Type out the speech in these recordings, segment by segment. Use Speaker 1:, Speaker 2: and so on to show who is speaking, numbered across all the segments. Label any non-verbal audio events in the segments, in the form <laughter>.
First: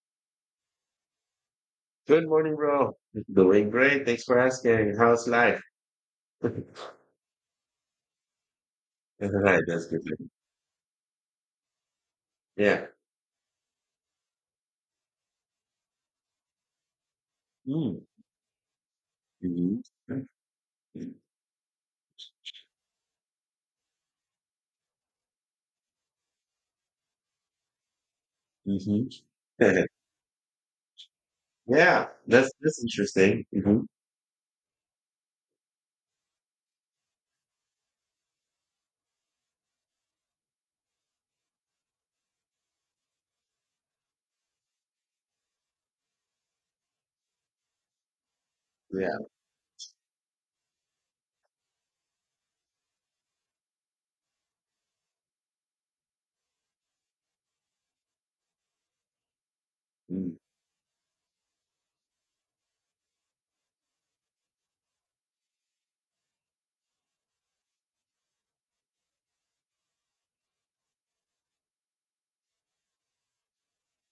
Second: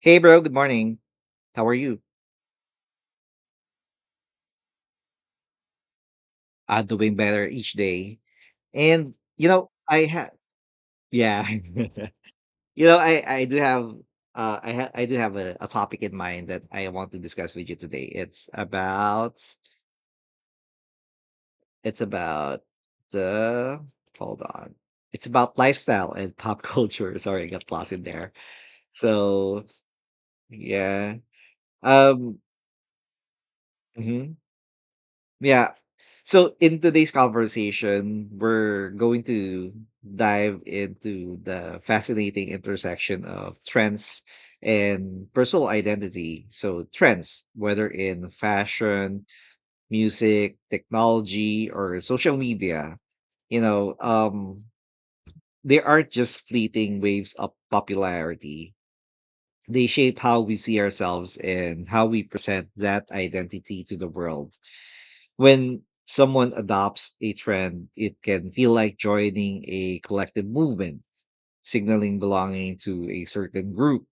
Speaker 1: Hey bro, good morning. How are you?
Speaker 2: Good morning, bro. Doing great. Thanks for asking. How's life? <laughs> All
Speaker 1: Doing better each day. And you
Speaker 2: right,
Speaker 1: know,
Speaker 2: that's good.
Speaker 1: I have yeah. <laughs> you
Speaker 2: Yeah.
Speaker 1: know, I do have I ha- I do have a topic in mind that I want to discuss with you
Speaker 2: Mm.
Speaker 1: today.
Speaker 2: Mm-hmm.
Speaker 1: It's about the hold on. It's about lifestyle and pop culture. <laughs> Sorry, I got lost in there.
Speaker 2: Mm-hmm.
Speaker 1: So
Speaker 2: <laughs>
Speaker 1: yeah.
Speaker 2: Yeah,
Speaker 1: Um
Speaker 2: that's interesting. Hmm.
Speaker 1: mhm. Yeah. So in today's conversation, we're going to dive into the fascinating intersection of trends and personal identity. So trends, whether in
Speaker 2: Yeah.
Speaker 1: fashion, music, technology, or social media, you know, um, they aren't just fleeting waves of popularity. They shape
Speaker 2: Mm.
Speaker 1: how we see ourselves and how we present that identity to the world. When someone adopts a trend, it can feel like joining a collective movement, signaling belonging to a certain group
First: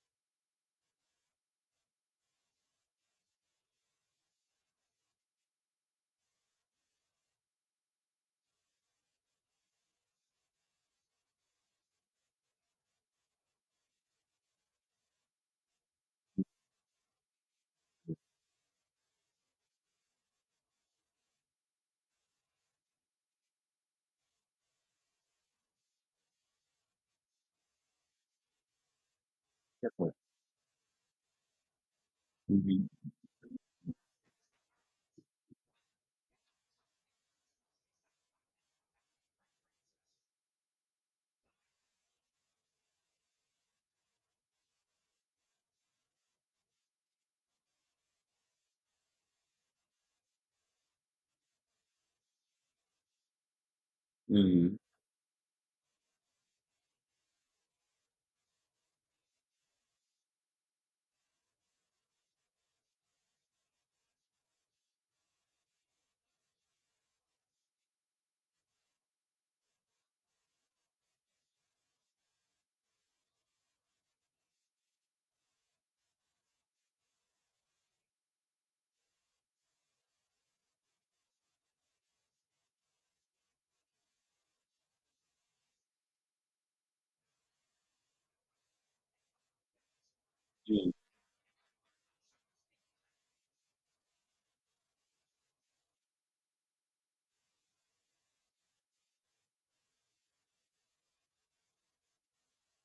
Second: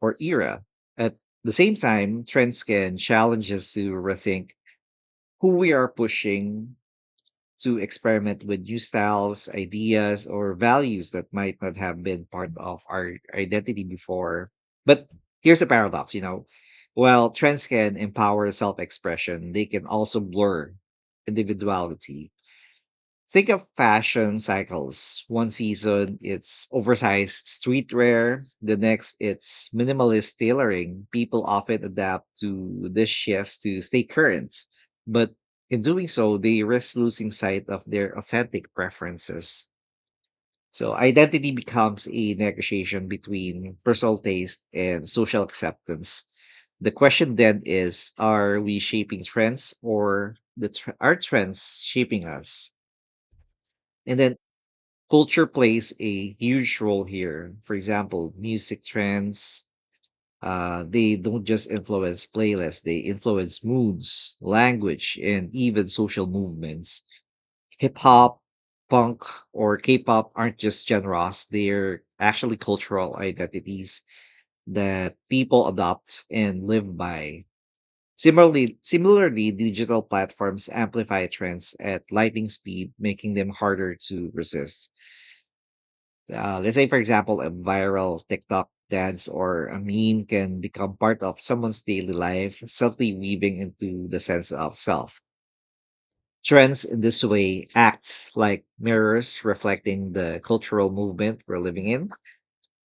Speaker 1: or era. At the same time, trends can challenge us to rethink who we are, pushing to experiment with new styles, ideas, or values that might not have been part of our identity before. But here's a paradox, you know. While trends can empower self expression, they can also blur individuality. Think of fashion cycles. One season it's oversized streetwear, the next it's minimalist tailoring. People often adapt to
Speaker 2: Mm-hmm.
Speaker 1: these shifts to stay current, but in doing so, they risk losing sight of their authentic preferences. So identity becomes a negotiation between personal taste and social acceptance. The question then is, are we shaping trends, or are trends shaping us? And then
Speaker 2: Mm-hmm.
Speaker 1: culture plays a huge role here. For example, music trends, they don't just influence playlists, they influence moods, language, and even social movements. Hip hop, punk, or K pop aren't just genres, they're actually cultural identities that people adopt and live by. Similarly, digital platforms amplify trends at lightning speed, making them harder to resist. Let's say for example, a viral tiktok dance or a meme can become part of someone's daily life, subtly weaving into the sense of self. Trends in this way acts like mirrors reflecting the cultural movement we're living in,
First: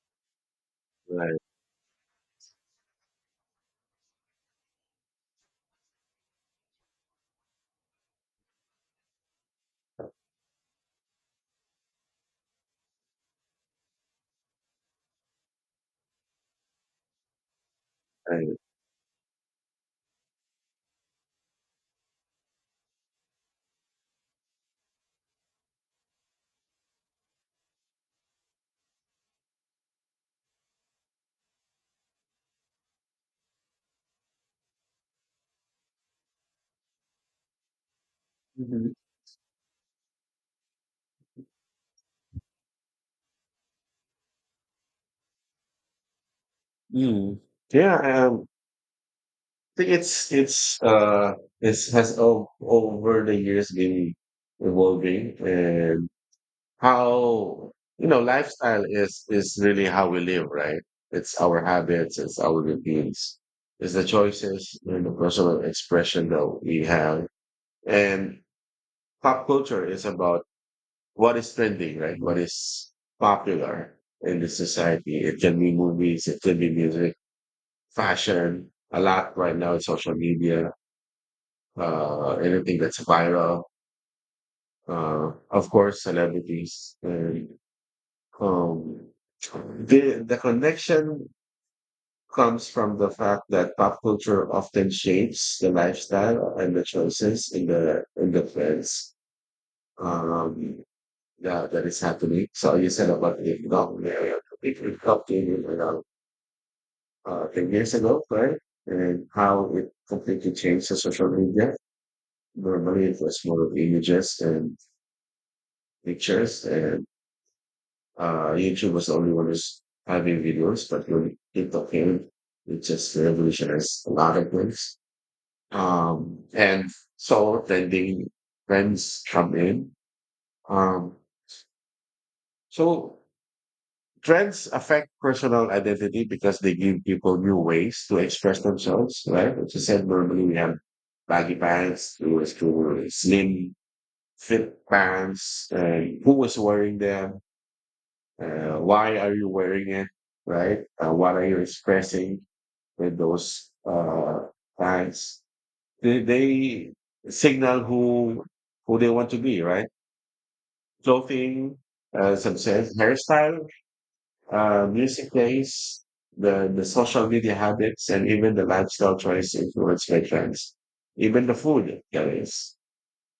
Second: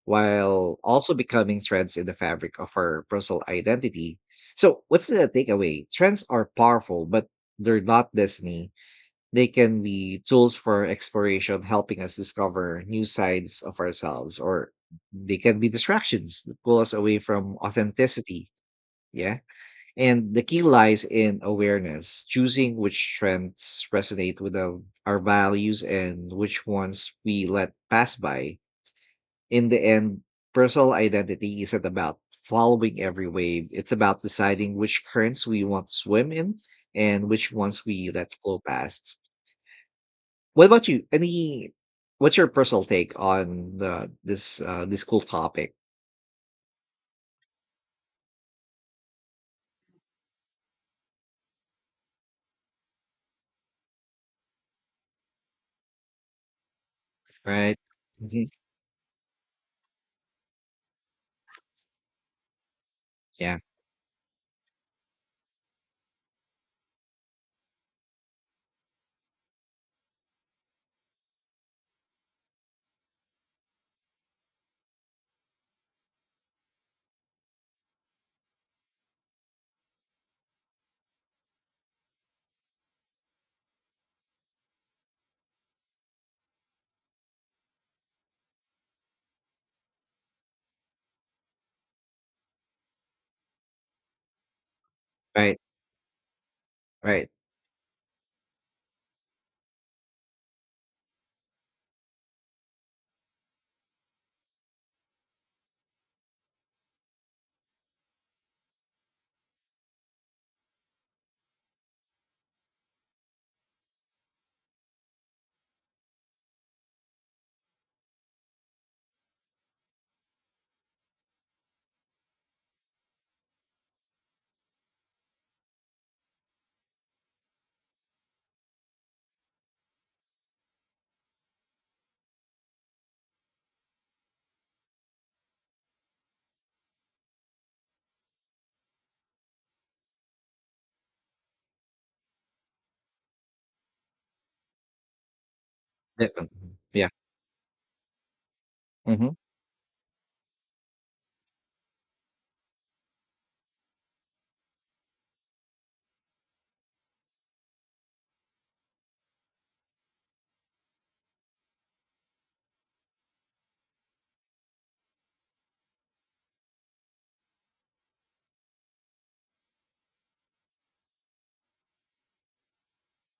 Speaker 1: while also
Speaker 2: Right.
Speaker 1: becoming threads in the fabric of our personal identity. So what's the takeaway? Trends are powerful, but they're not destiny. They can be tools for exploration, helping us discover new sides of ourselves, or they can be distractions that pull us away from authenticity.
Speaker 2: Right.
Speaker 1: Yeah. And the key lies in awareness, choosing which trends resonate with our values and which ones we let pass by. In the end, personal identity isn't about following every wave, it's about deciding which currents we want to swim in and which ones we let flow
Speaker 2: Hmm.
Speaker 1: past. What about you? Any— what's your personal take on the this this cool topic,
Speaker 2: Mm. Yeah. I think it's has over the years been evolving. And how,
Speaker 1: right? Hmm.
Speaker 2: lifestyle is really how we live, right? It's our habits, it's our routines,
Speaker 1: Yeah.
Speaker 2: it's the choices and the personal expression that we have. And pop culture is about what is trending, right? What is popular in the society? It can be movies, it can be music, fashion, a lot right now in social media, anything that's viral, of course celebrities. And Um, the connection comes from the fact that pop culture often
Speaker 1: Right,
Speaker 2: shapes the lifestyle and the
Speaker 1: right.
Speaker 2: choices in the trends, um, that is happening. So you said about the economy, it helped you around 10 years ago, right? And how it completely changed the social media. Normally it was more of images and pictures. And YouTube was the only one who's having videos, but when TikTok came, it just revolutionized a lot of things. And so trending trends come in. Um, so trends affect personal identity because they give people new ways to express themselves, right? As I said, normally we have baggy pants, who was to slim fit pants, and who was
Speaker 1: Definitely.
Speaker 2: wearing
Speaker 1: Yeah.
Speaker 2: them, why are
Speaker 1: Mhm.
Speaker 2: you wearing it, right? What are you expressing with those tags? They signal who they want to be, right? Clothing, success, hairstyle, music taste, the social media habits, and even the lifestyle choice influence by trends, even the food that is.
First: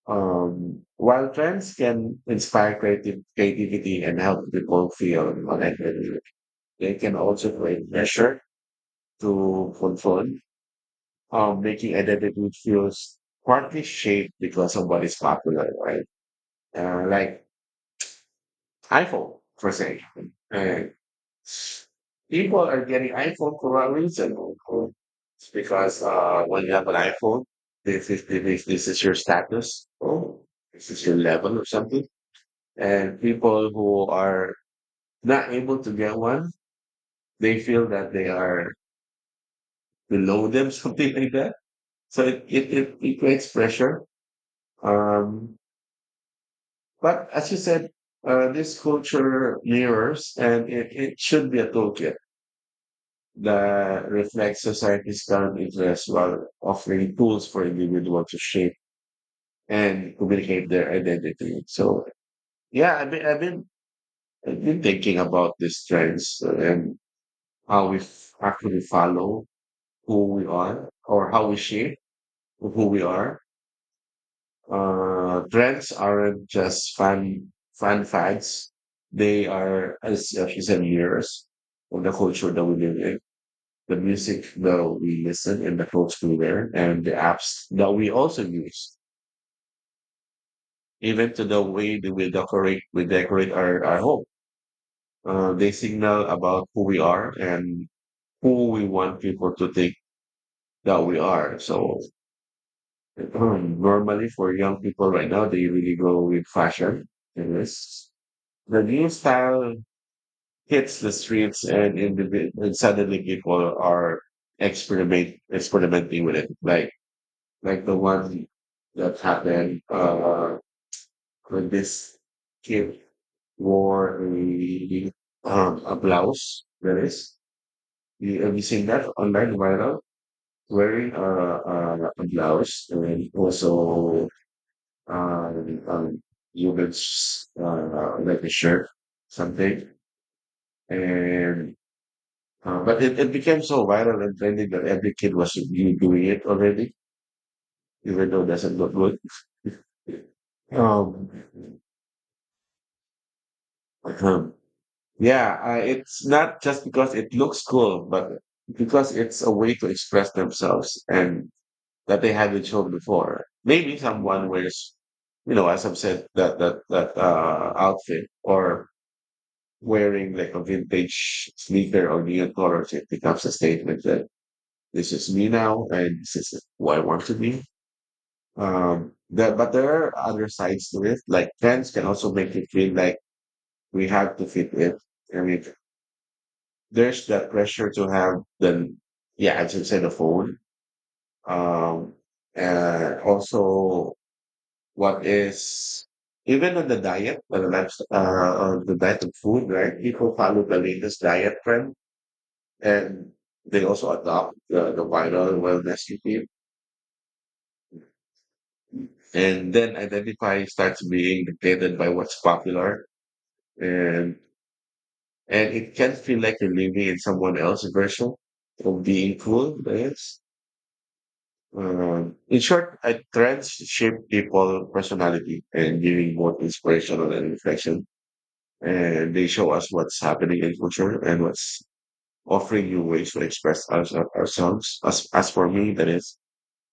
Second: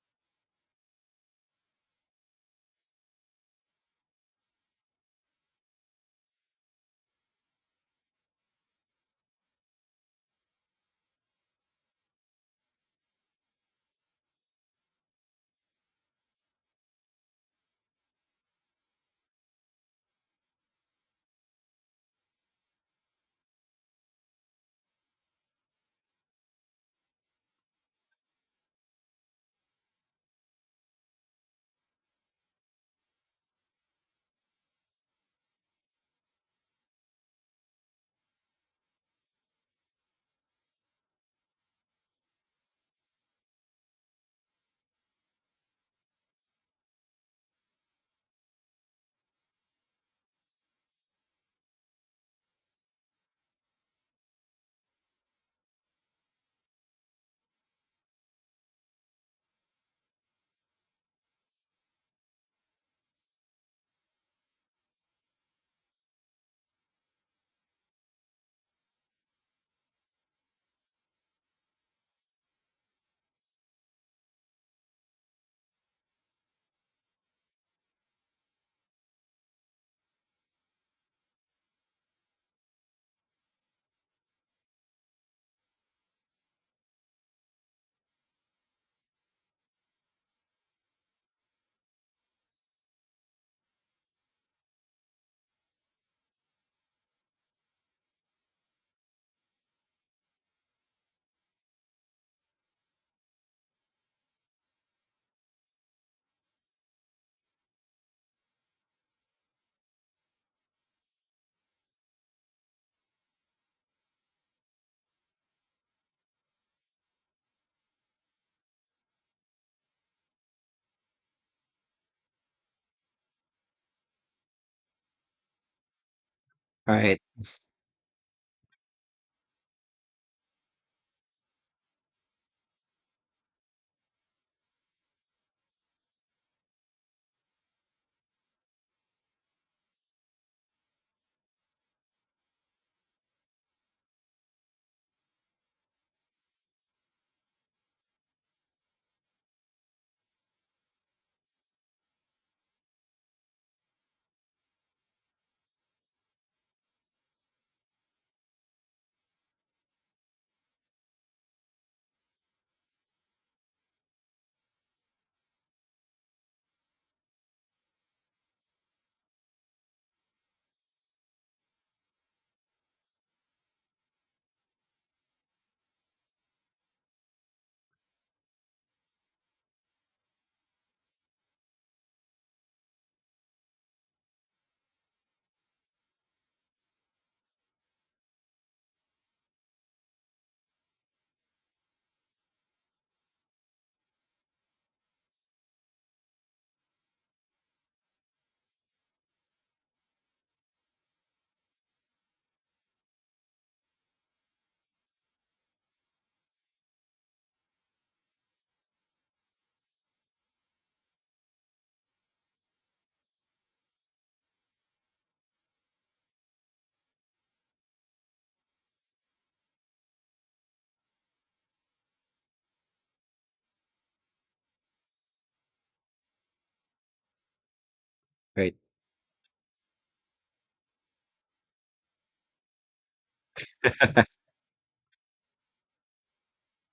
Speaker 2: While trends can inspire creative creativity and help people feel connected, they can also create pressure to control, making identity feels partly shaped because of what is popular, right? Like iPhone, for example. And people are getting iPhone for a reason. Or it's because when you have an iPhone, this is your status, or this is your level or something. And people who are not able to get one, they feel that they are below them, <laughs> something like that. So it creates pressure. Um, but as you said, this culture mirrors, and it should be a toolkit that reflects society's current interests while offering tools for individuals to shape and communicate their identity. So yeah, I've been thinking about these trends, and how we actually follow who we are or how we shape who we are. Trends aren't just fun fads; they are, as you said, mirrors of the culture that we live in, the music that we listen, and the folks we wear, and the apps that we also use. Even to the way that we decorate, our home. They signal about who we are and who we want people to think that we are. So normally for young people right now, they really go with fashion. Yes. The new style hits the streets and suddenly people are experimenting with it. Like the one that happened when this kid wore a blouse that
Speaker 1: Right,
Speaker 2: is. You, have you seen that online viral? Wearing a blouse, and also um, um, you would, like a shirt, something. And it became so viral and trendy that every kid was really doing it already, even though it doesn't look good. Um, um, yeah, I, it's not just because it looks cool, but because it's a way to express themselves and that they haven't shown before. Maybe someone wears, you know, as I've said, that that that outfit, or wearing like a vintage sneaker or neon colors, it becomes a statement that this is me now and this is who I want to be. But there are other sides to it. Like trends can also make you feel like we have to fit in. I mean, there's that pressure to have the, yeah, as you said, the phone. Um, and also what is even on the diet, on the life, on the diet of food, right? People follow the latest diet trend, and they also adopt the viral wellness routine, and then identify starts being dictated by what's popular. And And it can feel like you're living in someone else's version of being cool, I guess. In short, I trends shape people personality and giving both inspirational and reflection.
Speaker 1: right.
Speaker 2: And they show us what's happening in culture and what's offering new ways to express
Speaker 1: <laughs>
Speaker 2: ourselves. As for me, that is,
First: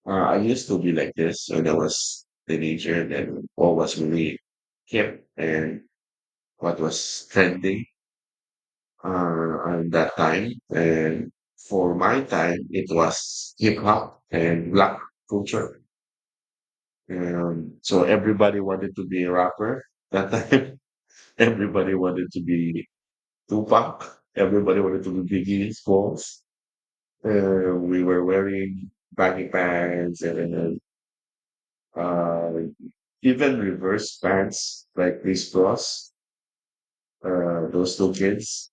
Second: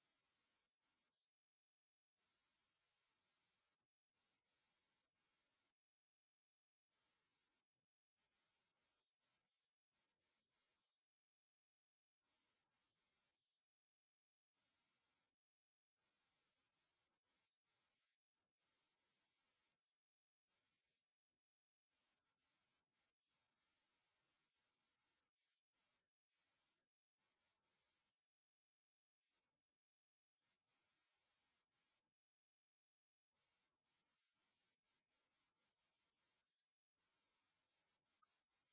Speaker 2: I used to be like this when I was teenager. And then what was really hip and what was trending, at that time. And for my time, it was hip hop and black culture. Everybody wanted to be a rapper that time. <laughs> Everybody wanted to be Tupac. Everybody wanted to be Biggie Smalls. We were wearing baggy pants, and then, uh, even reverse pants like these bros, those two kids.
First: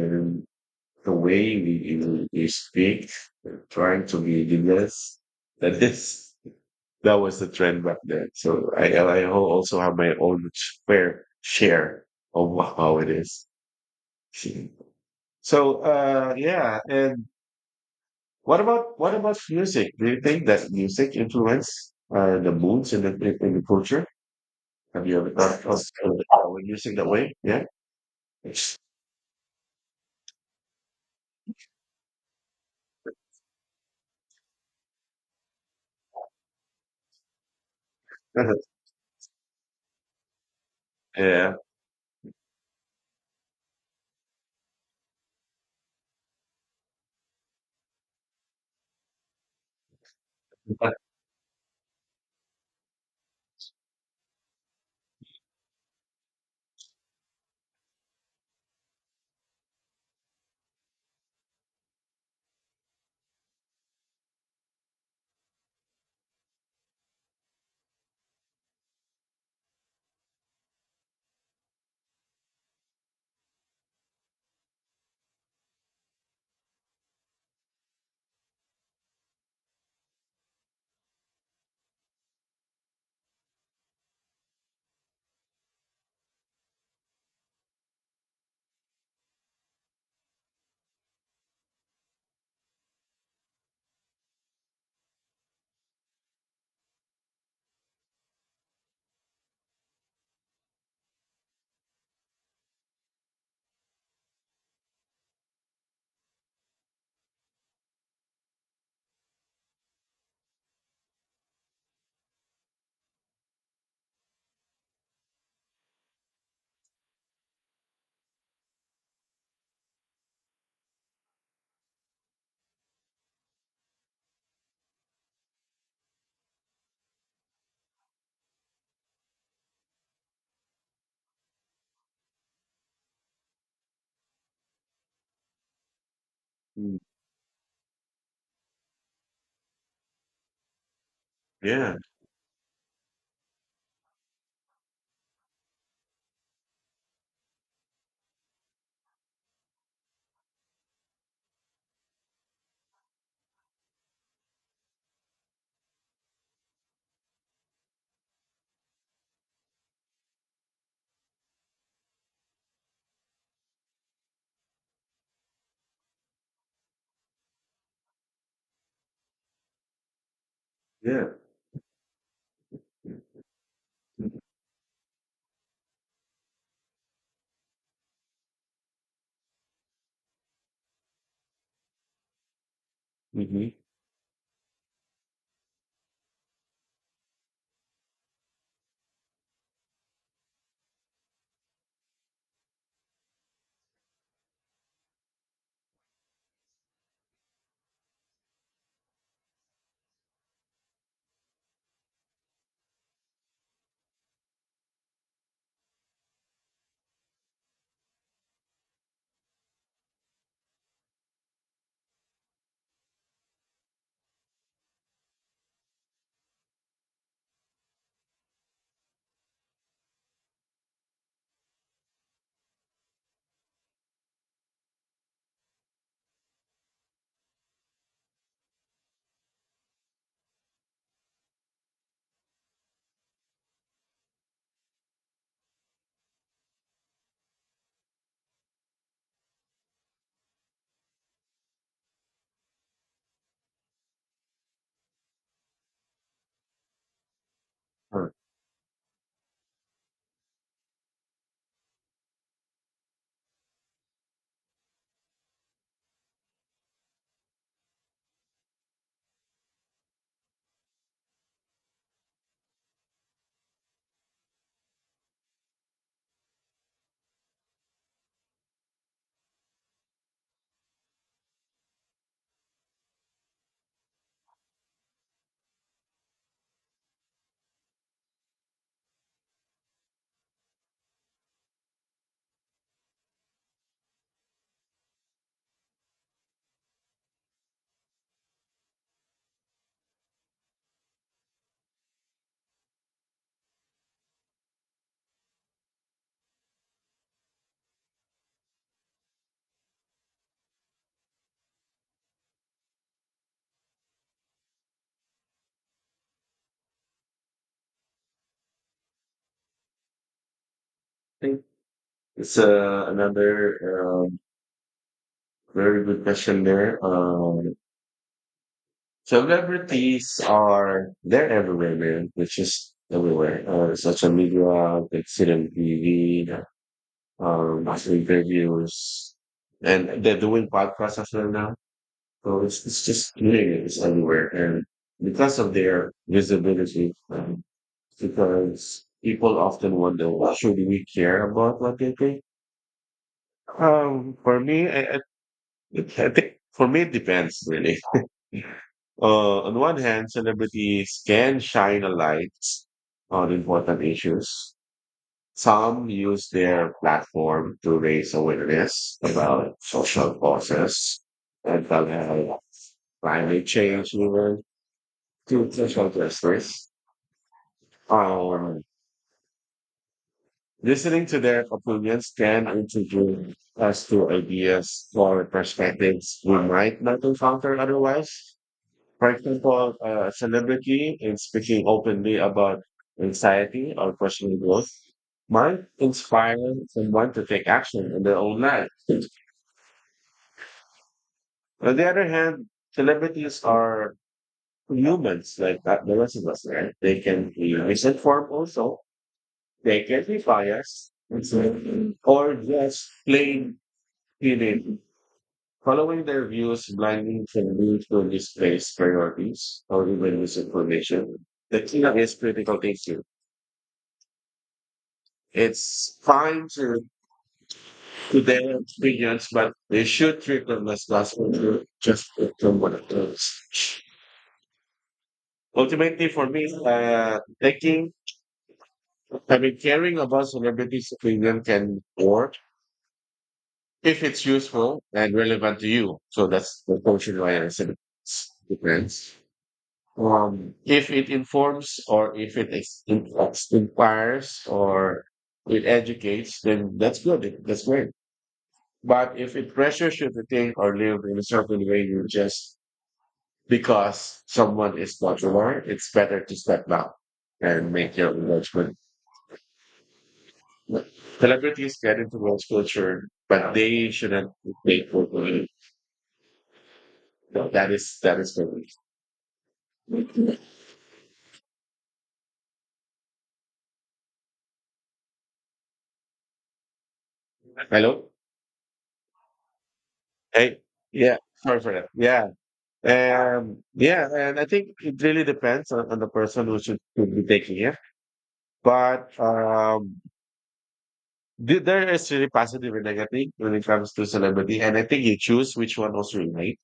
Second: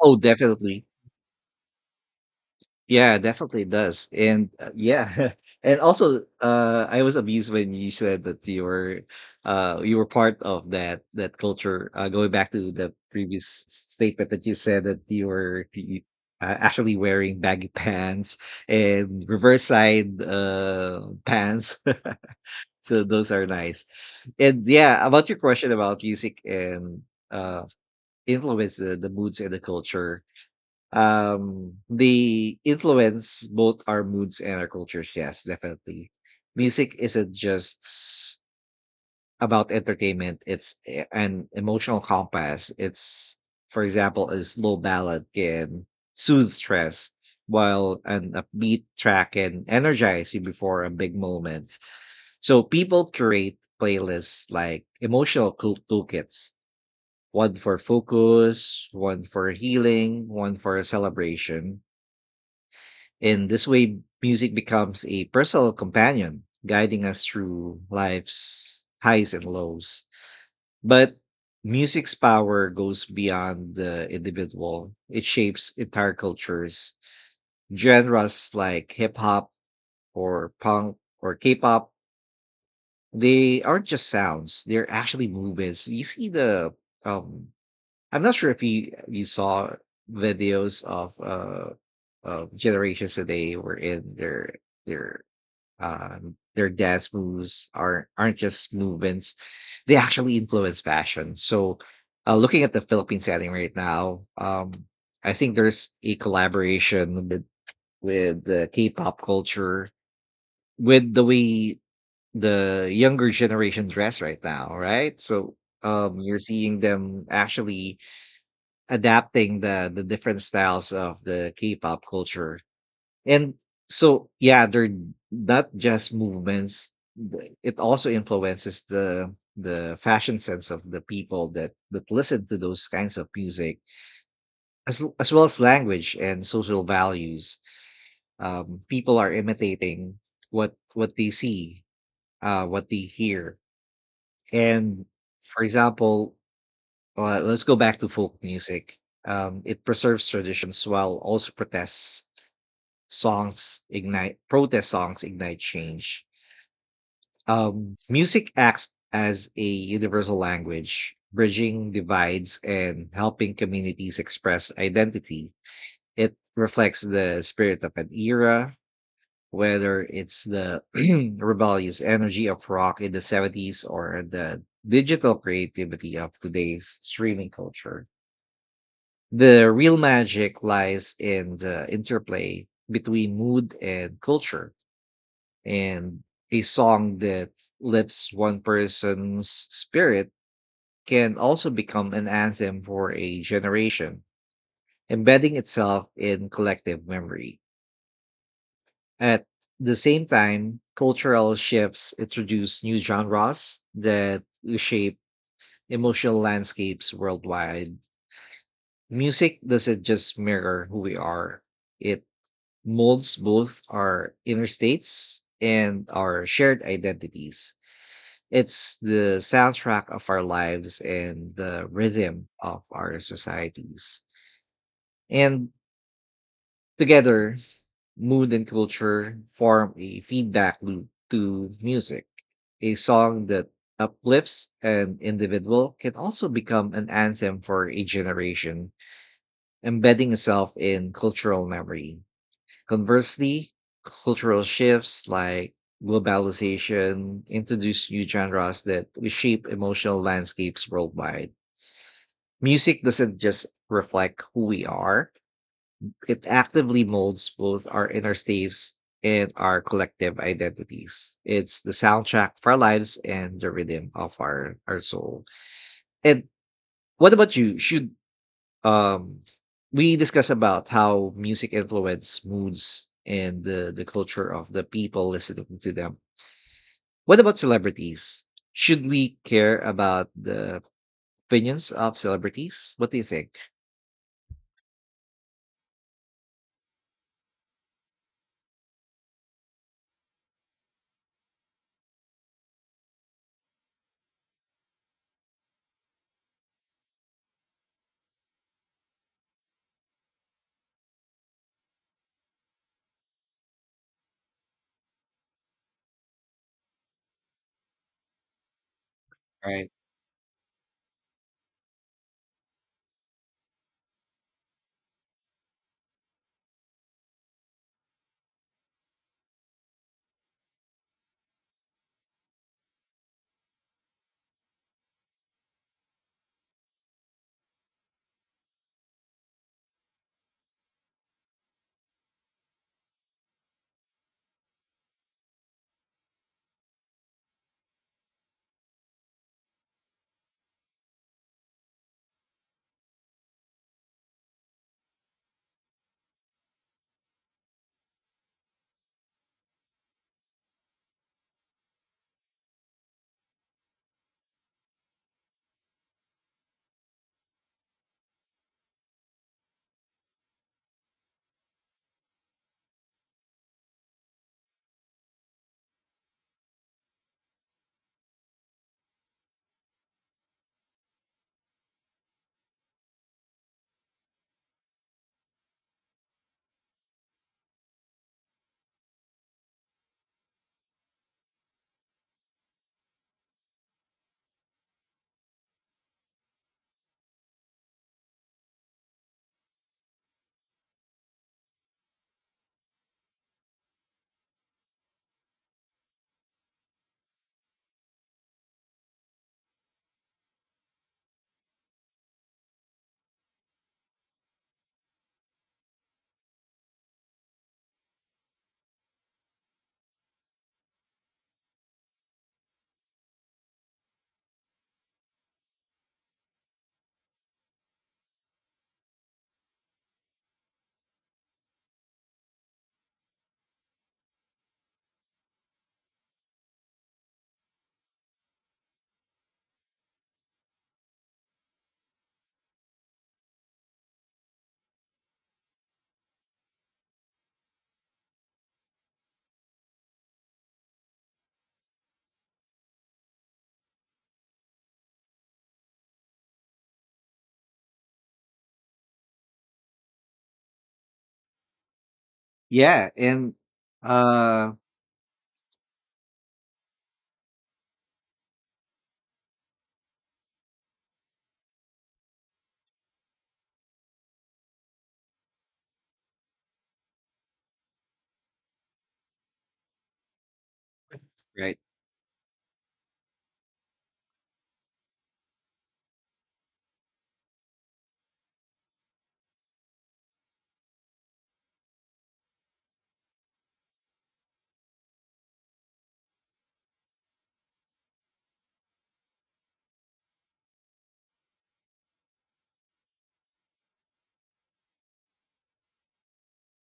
Speaker 1: Oh, definitely.
Speaker 2: the way we speak,
Speaker 1: Yeah, definitely
Speaker 2: trying
Speaker 1: does.
Speaker 2: to be
Speaker 1: And,
Speaker 2: leaders.
Speaker 1: yeah. <laughs>
Speaker 2: That
Speaker 1: And also,
Speaker 2: is,
Speaker 1: I was
Speaker 2: that was the
Speaker 1: amused when
Speaker 2: trend
Speaker 1: you
Speaker 2: back
Speaker 1: said
Speaker 2: then.
Speaker 1: that
Speaker 2: So I also
Speaker 1: you
Speaker 2: have
Speaker 1: were
Speaker 2: my own
Speaker 1: part of that
Speaker 2: fair
Speaker 1: that culture,
Speaker 2: share
Speaker 1: going
Speaker 2: of
Speaker 1: back to
Speaker 2: how
Speaker 1: the
Speaker 2: it is.
Speaker 1: previous statement that you said that
Speaker 2: So, yeah.
Speaker 1: actually
Speaker 2: And
Speaker 1: wearing baggy pants
Speaker 2: what
Speaker 1: and
Speaker 2: about
Speaker 1: reverse
Speaker 2: music? Do you
Speaker 1: side
Speaker 2: think that music
Speaker 1: pants.
Speaker 2: influence,
Speaker 1: <laughs>
Speaker 2: the moods
Speaker 1: So those are
Speaker 2: in the
Speaker 1: nice.
Speaker 2: culture?
Speaker 1: And yeah,
Speaker 2: Have you
Speaker 1: about
Speaker 2: ever
Speaker 1: your
Speaker 2: thought
Speaker 1: question
Speaker 2: of
Speaker 1: about music
Speaker 2: music
Speaker 1: and
Speaker 2: that way?
Speaker 1: uh
Speaker 2: Yeah.
Speaker 1: influence
Speaker 2: <laughs>
Speaker 1: the moods and the culture. They influence both our moods and our cultures. Yes, definitely. Music isn't just about entertainment. It's an
Speaker 2: Yeah.
Speaker 1: emotional compass. It's, for example, a slow ballad can soothe stress, while an upbeat track can energize you before a
Speaker 2: <laughs>
Speaker 1: big moment. So people create playlists like emotional cool toolkits, one for focus, one for healing, one for celebration. In this way, music becomes a personal companion, guiding us through life's highs and lows. But music's power goes beyond the individual, it shapes entire cultures. Genres like hip hop or punk or K pop, they aren't just sounds, they're actually movements. You see the um I'm not sure if you saw videos of generations today, were in their their dance moves aren't just movements. They actually influence fashion. So uh, looking at the Philippine setting right now, um, I think there's a collaboration with the K-pop culture, with the way the younger generation dress right now, right? So um, you're seeing them actually adapting the different styles of the K-pop culture. And so yeah, they're not just movements. It also influences the fashion sense of the people that listen to those kinds of music, as well as language and social
Speaker 2: Mm.
Speaker 1: values. People are imitating what they see,
Speaker 2: Yeah.
Speaker 1: what they hear, and for example, well, let's go back to folk music. It preserves traditions, while also protest songs ignite change. Music acts as a universal language, bridging divides and helping communities express identity. It reflects the spirit of an era, whether it's the
Speaker 2: Yeah.
Speaker 1: <clears throat> rebellious energy of rock in the 70s or the digital creativity of today's streaming culture. The real magic lies in the interplay between mood
Speaker 2: Mm-hmm.
Speaker 1: and culture, and a song that lifts one person's spirit can also become an anthem for a generation, embedding itself in collective memory. At the same time, cultural shifts introduce new genres that shape emotional landscapes worldwide. Music doesn't just mirror who we are, it molds both our inner states and our shared identities. It's the soundtrack of our lives and the rhythm of our societies. And together, mood and culture form a feedback loop to music. A song that uplifts an individual can also become an anthem for a generation, embedding itself in cultural memory. Conversely, cultural shifts like globalization introduce new genres that reshape emotional landscapes worldwide. Music doesn't just reflect who we are, it actively molds both our inner states and our collective identities. It's the soundtrack for our lives and the rhythm of our soul. And what about you? Should um we discuss about how music influence moods and the culture of the people listening to them? What about celebrities? Should we care about the opinions of celebrities? What do you think? Right.
Speaker 2: It's another very good question there. Celebrities are they're everywhere, man. They're just everywhere. Social media, they sit on TV, interviews, and they're doing podcasts as well now. So it's just doing it. It's everywhere, and because of their visibility, because people often wonder, well, should we care about what they think? For me, I think for me, it depends really. On one hand, celebrities can shine a light on important issues. Some use their platform to raise awareness about social causes, mental health, climate change, even to social justice. Um, listening to their opinions can introduce us to ideas or perspectives we might not encounter otherwise. For example, a celebrity in speaking openly about anxiety or personal growth might inspire someone to take action in their own life. On the other hand, celebrities are humans like the rest of us, right? They can be misinformed also. They can be biased and or just plain feeling. Following their views blindly can lead to misplaced priorities or even misinformation. The key is critical thinking. It's fine to their experience, but they should treat them as gospel, to just from one of those. Ultimately, for me, I mean, caring about celebrities' opinion can work if it's useful and relevant to you. So that's the portion why I said it's depends. If it informs, or if it inspires, or it educates, then that's good. That's great. But if it pressures you to think or live in a certain way, you just
Speaker 1: Yeah. and
Speaker 2: because
Speaker 1: uh
Speaker 2: someone is popular, it's better to step back and make your own judgment. Celebrities get into world culture, but they shouldn't make world culture. So that is for me.
Speaker 1: Right.
Speaker 2: Hello. Hey. Yeah. Sorry for that. Yeah. Yeah. And I think it really depends on the person who should be taking it. But there is really positive and negative when it comes to celebrity, and I think you choose which one was right.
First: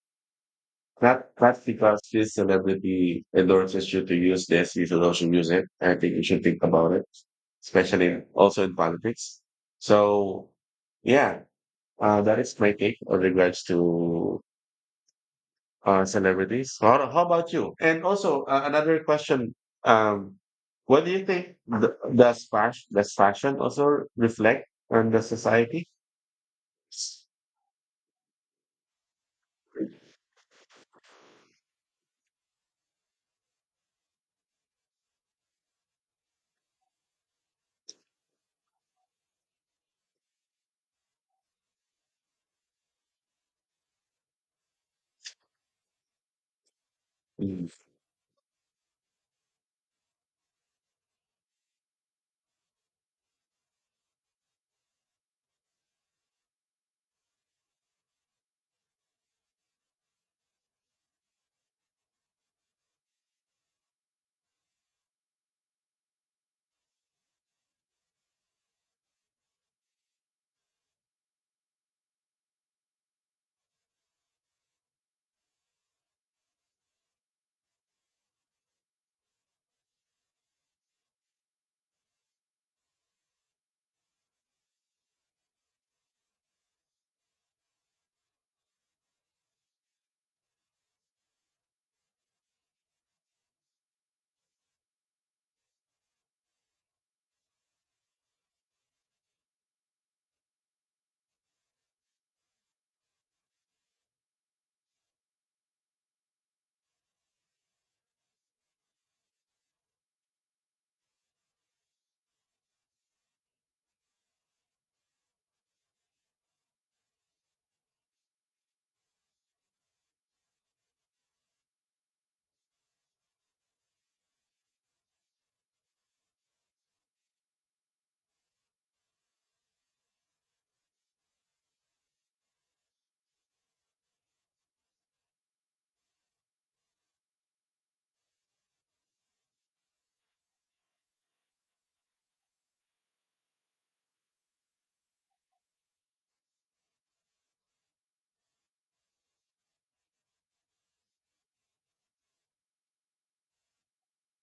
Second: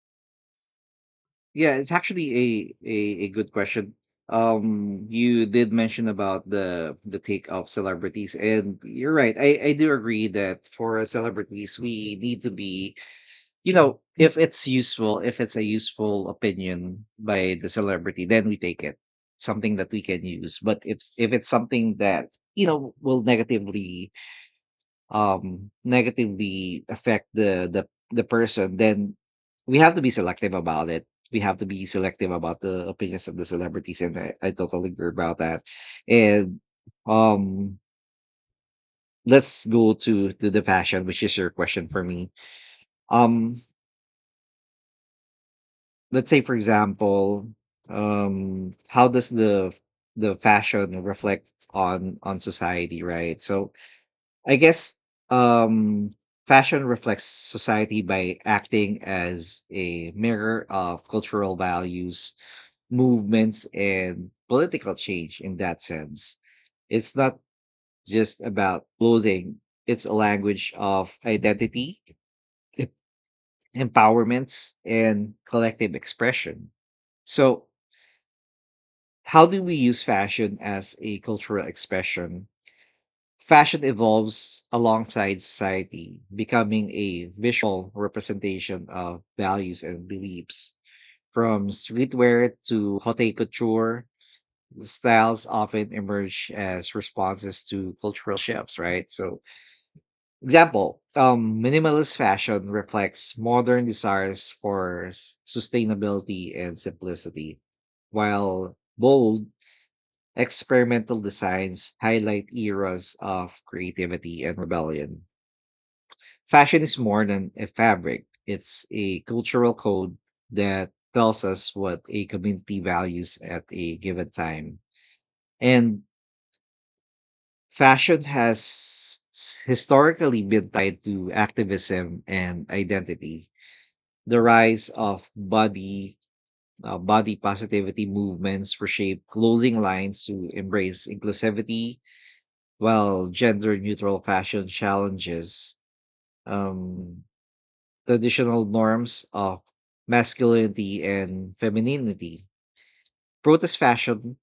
Speaker 2: Not
Speaker 1: Yeah, it's
Speaker 2: because this
Speaker 1: actually
Speaker 2: celebrity
Speaker 1: a good
Speaker 2: endorses
Speaker 1: question.
Speaker 2: you to use this, you
Speaker 1: Um,
Speaker 2: should also
Speaker 1: you
Speaker 2: use it.
Speaker 1: did
Speaker 2: I
Speaker 1: mention
Speaker 2: think you should
Speaker 1: about
Speaker 2: think about it,
Speaker 1: the take of
Speaker 2: especially
Speaker 1: celebrities,
Speaker 2: also in
Speaker 1: and you're right.
Speaker 2: politics.
Speaker 1: I do agree
Speaker 2: So
Speaker 1: that for
Speaker 2: yeah,
Speaker 1: celebrities we
Speaker 2: that
Speaker 1: need to
Speaker 2: is my
Speaker 1: be—
Speaker 2: take on regards
Speaker 1: you know, if
Speaker 2: to
Speaker 1: it's useful, if it's a useful
Speaker 2: celebrities.
Speaker 1: opinion
Speaker 2: How about
Speaker 1: by the
Speaker 2: you? And
Speaker 1: celebrity,
Speaker 2: also
Speaker 1: then we take it.
Speaker 2: another question:
Speaker 1: Something that we can
Speaker 2: um,
Speaker 1: use. But
Speaker 2: what do you
Speaker 1: if it's
Speaker 2: think,
Speaker 1: something that you know
Speaker 2: does
Speaker 1: will
Speaker 2: fashion also reflect on the society?
Speaker 1: negatively affect the person, then we have to be selective about it. We have to be selective about the opinions of the celebrities, and I totally agree about that. And um, let's go to the fashion, which is your question for me. Um, Let's say for example, how does the fashion reflect on society, right? So I guess um, fashion reflects society by acting as a mirror of cultural values, movements, and political change in that sense. It's not just about clothing, it's a language of identity, empowerments, and collective expression. So how do we use fashion as a cultural expression? Fashion evolves alongside society, becoming a visual representation of values and beliefs. From streetwear to haute couture, the styles often emerge as responses to cultural shifts, right? So, example, minimalist fashion reflects modern desires for sustainability and simplicity, while bold experimental designs highlight eras of creativity and rebellion. Fashion is more than a fabric, it's a cultural code that tells us what a community values at a given time. And fashion has historically been tied to activism and identity. The rise of body positivity movements reshaped clothing lines to embrace inclusivity, while gender neutral fashion challenges um, traditional norms of masculinity and femininity. Protest fashion,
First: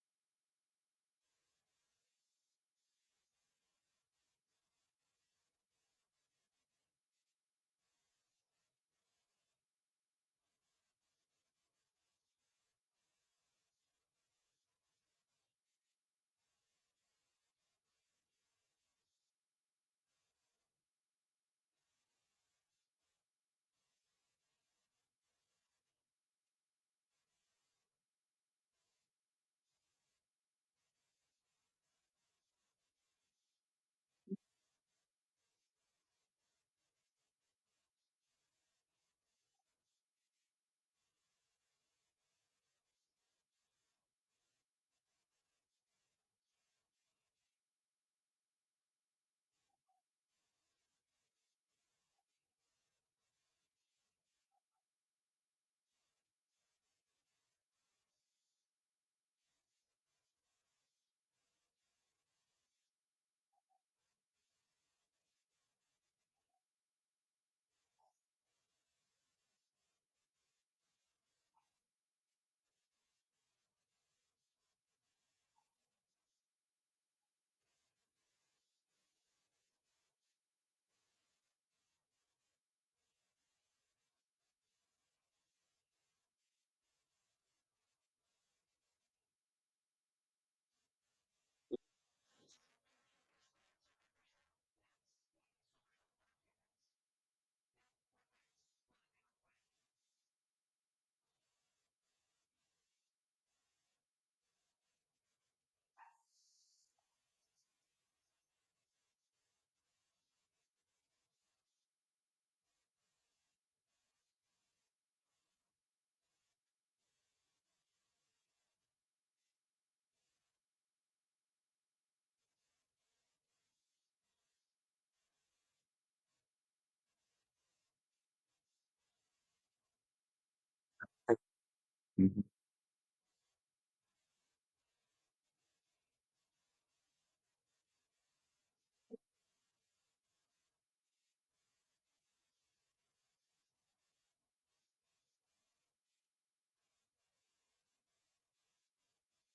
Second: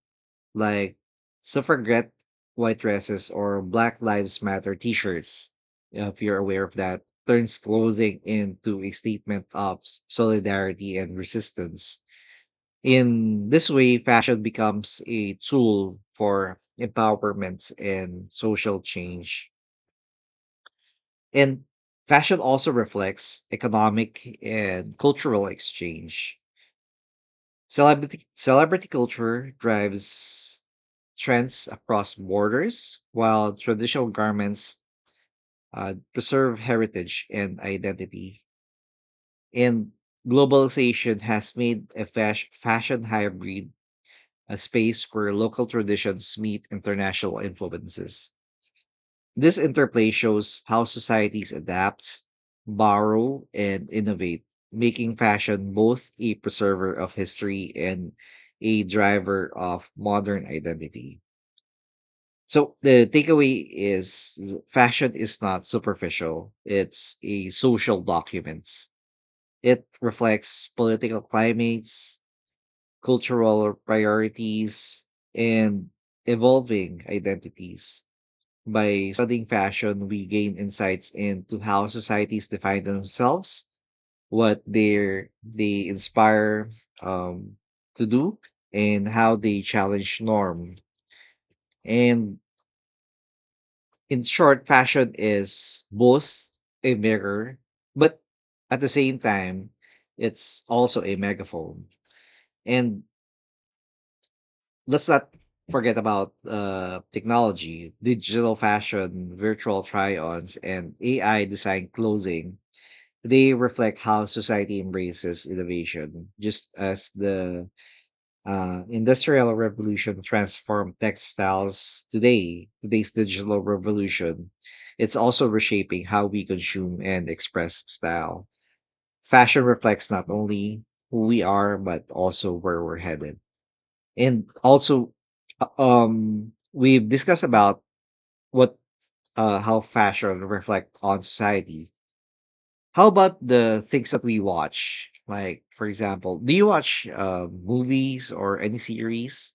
Speaker 1: like suffragette white dresses or Black Lives Matter t shirts, if you're aware of that, turns clothing into a statement of solidarity and resistance. In this way, fashion becomes a tool for empowerment and social change. And fashion also reflects economic and cultural exchange. Celebrity culture drives trends across borders, while traditional garments preserve heritage and identity. And globalization has made fashion hybrid, a space where local traditions meet international influences. This interplay shows how societies adapt, borrow, and innovate, making fashion both a preserver of history and a driver of modern identity. So the takeaway is fashion is not superficial, it's a social document. It reflects political climates, cultural priorities, and evolving identities. By studying fashion, we gain insights into how societies define themselves, what they inspire um, to do, and how they challenge norm. And in short, fashion is both a mirror, but at the same time, it's also a megaphone. And let's not forget about technology, digital fashion, virtual try-ons, and AI design clothing. They reflect how society embraces innovation, just as the industrial revolution transformed textiles. Today, today's digital revolution, it's also reshaping how we consume and express style. Fashion reflects not only who we are, but
Speaker 2: Mhm.
Speaker 1: also where we're headed. And also, we've discussed about what, how fashion reflect on society. How about the things that we watch? Like, for example, do you watch movies or any series?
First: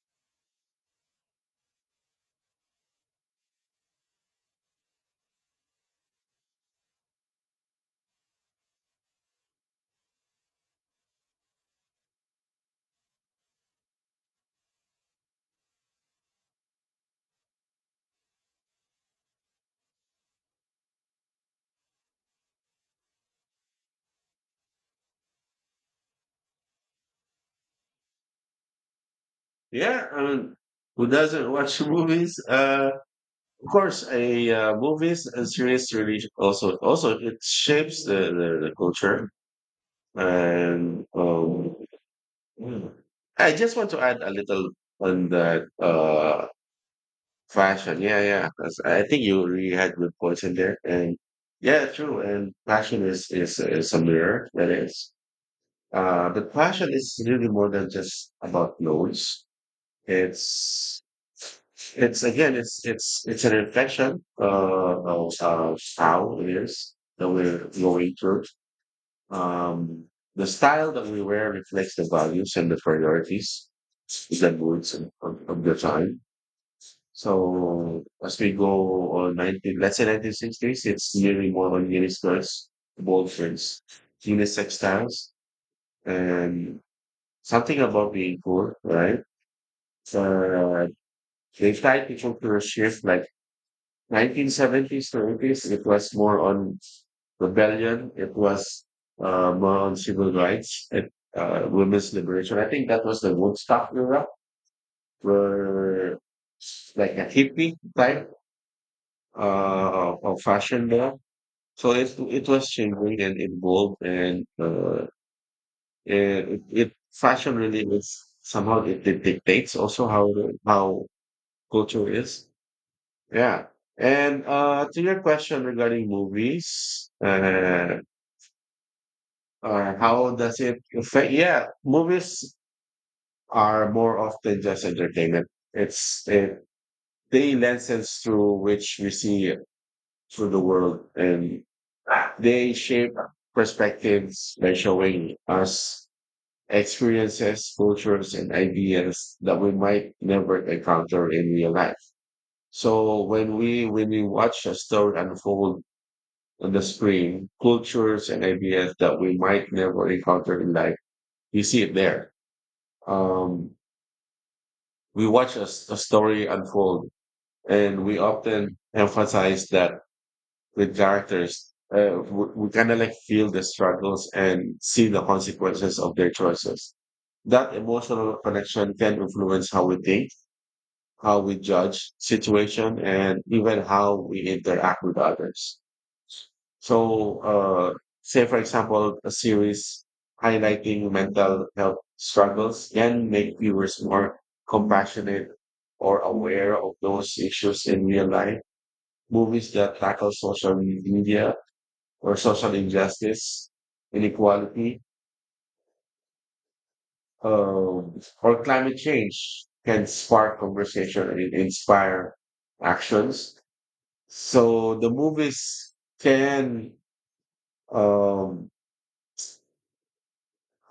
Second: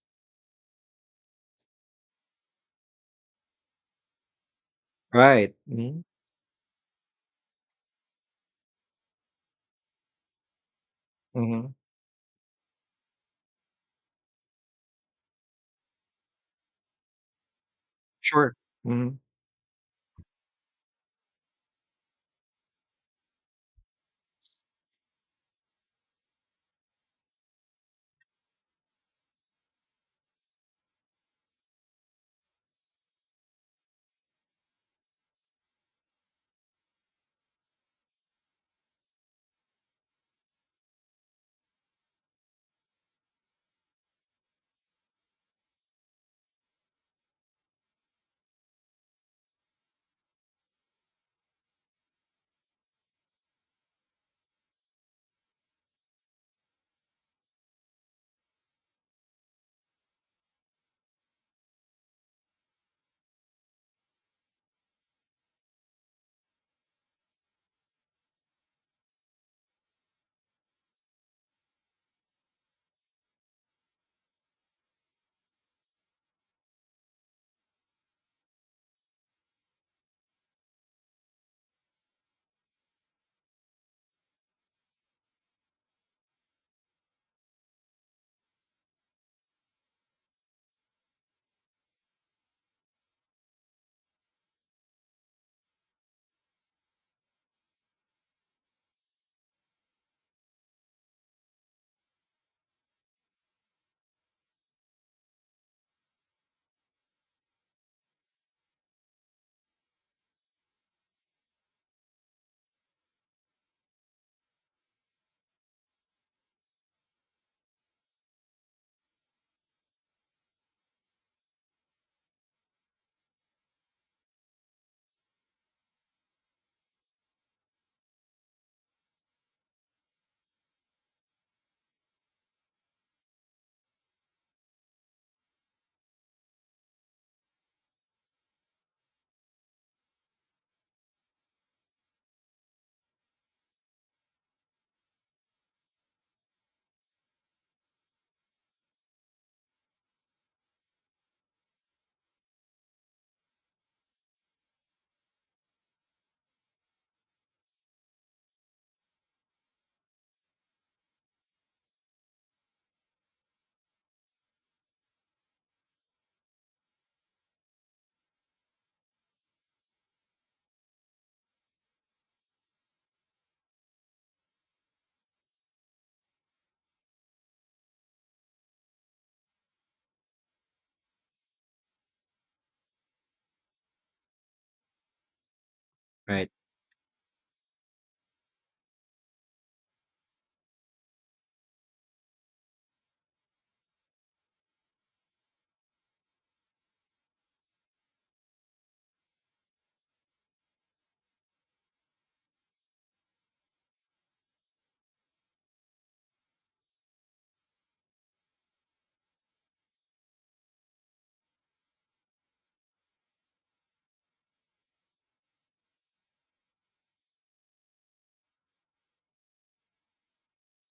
Speaker 1: Right. Hmm. Hmm. Sure. Hmm.
Speaker 2: Yeah, I mean, who doesn't watch <laughs> movies? Of course, a movies and series really also it shapes the culture. And mm. I just want to add a little on that fashion. Yeah, yeah, 'cause I think you really had good points in there. And yeah, true. And fashion is a mirror. That is. But fashion is really more than just about clothes. It's it's again, it's an infection, of how it is that we're going through. Um, the style that we wear reflects the values and the priorities, the moods of the time. So as we go on let's say 1960s, it's nearly more on miniskirts, bold prints, unisex styles, and something about being cool, right? Uh, they tied people to cultural shift like 1970s to 80s. It was more on rebellion. It was more on civil rights and women's liberation. I think that was the Woodstock era where like a hippie type of fashion there. So it was changing and evolved, and it, it fashion really is somehow it dictates also how how culture is. Yeah. And to your question regarding movies, or how does it affect? Yeah, movies are more often just entertainment. It's a They lenses through which we see through the world, and they shape perspectives by showing us experiences, cultures, and ideas that we might never encounter in real life. So when we watch a story unfold on the screen, cultures and ideas that we might never encounter in life. You see it there. Um, we watch a story unfold, and we often emphasize that with characters. We kind of like feel the struggles and see the consequences of their choices. That emotional connection can influence how we think, how we judge situation, and even how we interact with others.
Speaker 1: Right.
Speaker 2: So, say for example, a series highlighting mental health struggles can make viewers more compassionate or aware of those issues in real life. Movies that tackle social media or social injustice, inequality, or climate change can spark conversation and inspire actions. So the movies can, um,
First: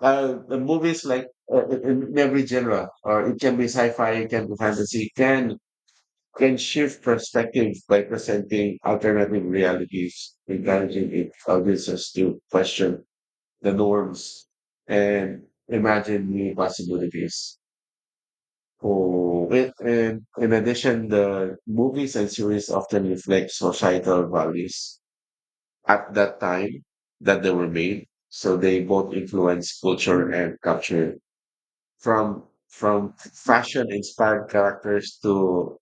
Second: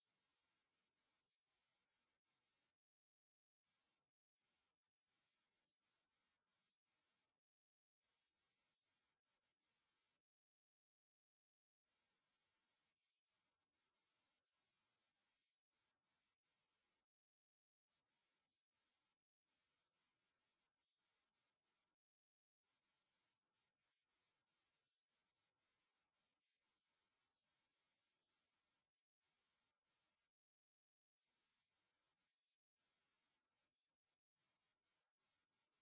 Speaker 2: the movies like in every genre, or it can be sci-fi, it can be fantasy, can shift perspective by presenting alternative realities, encouraging audiences to question the norms and imagine new possibilities. Oh, and in addition, the movies and series often reflect societal values at that time that they were made. So they both influence culture and culture from fashion inspired characters to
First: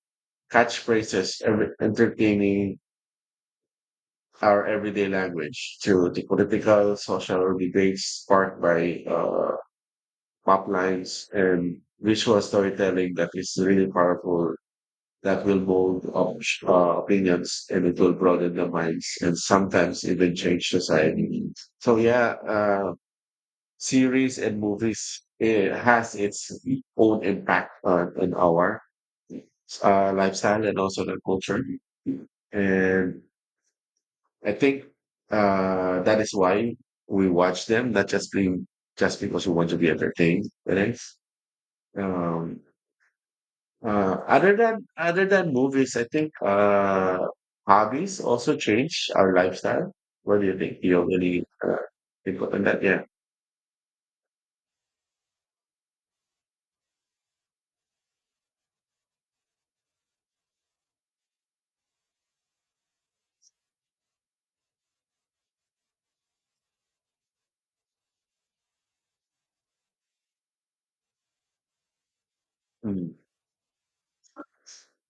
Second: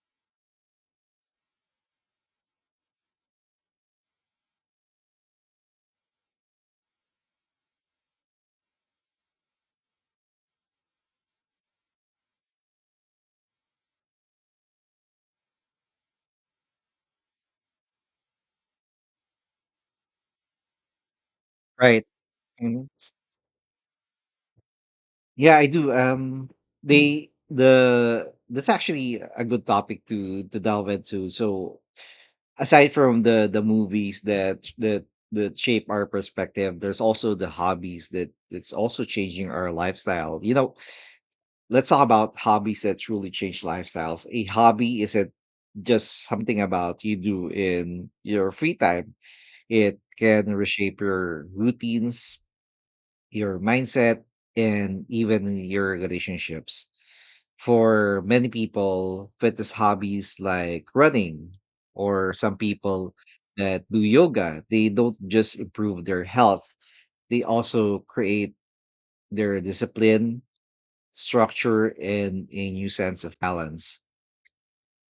Speaker 2: catchphrases, every, entertaining our everyday language to the political, social debates sparked by pop lines and visual storytelling that is really powerful that will mold opinions, and it will broaden the minds and sometimes even change society. So
Speaker 1: Right.
Speaker 2: yeah,
Speaker 1: Hmm.
Speaker 2: series and movies
Speaker 1: Yeah, I
Speaker 2: it
Speaker 1: do.
Speaker 2: has its own
Speaker 1: They
Speaker 2: impact
Speaker 1: the
Speaker 2: on
Speaker 1: That's
Speaker 2: our
Speaker 1: actually a good topic to
Speaker 2: lifestyle and
Speaker 1: delve
Speaker 2: also the
Speaker 1: into.
Speaker 2: culture.
Speaker 1: So aside
Speaker 2: And
Speaker 1: from the movies
Speaker 2: I
Speaker 1: that
Speaker 2: think
Speaker 1: that that shape our
Speaker 2: that is why
Speaker 1: perspective, there's
Speaker 2: we
Speaker 1: also the
Speaker 2: watch them,
Speaker 1: hobbies
Speaker 2: not
Speaker 1: that
Speaker 2: just being
Speaker 1: that's also
Speaker 2: just because
Speaker 1: changing
Speaker 2: we want
Speaker 1: our
Speaker 2: to be
Speaker 1: lifestyle.
Speaker 2: entertained.
Speaker 1: You know,
Speaker 2: Right?
Speaker 1: let's talk about
Speaker 2: Um,
Speaker 1: hobbies that truly change lifestyles. A
Speaker 2: Other than
Speaker 1: hobby
Speaker 2: other
Speaker 1: isn't
Speaker 2: than movies, I
Speaker 1: just
Speaker 2: think
Speaker 1: something about you do in
Speaker 2: hobbies
Speaker 1: your
Speaker 2: also
Speaker 1: free
Speaker 2: change
Speaker 1: time.
Speaker 2: our lifestyle.
Speaker 1: It
Speaker 2: What do
Speaker 1: can
Speaker 2: you think? Do you
Speaker 1: reshape
Speaker 2: have any
Speaker 1: your routines,
Speaker 2: input on that? Yeah.
Speaker 1: your mindset, and even your relationships. For many people, fitness hobbies like running, or some people that do yoga, they don't just improve their health, they also create their discipline, structure, and a new
Speaker 2: Mm.
Speaker 1: sense of balance.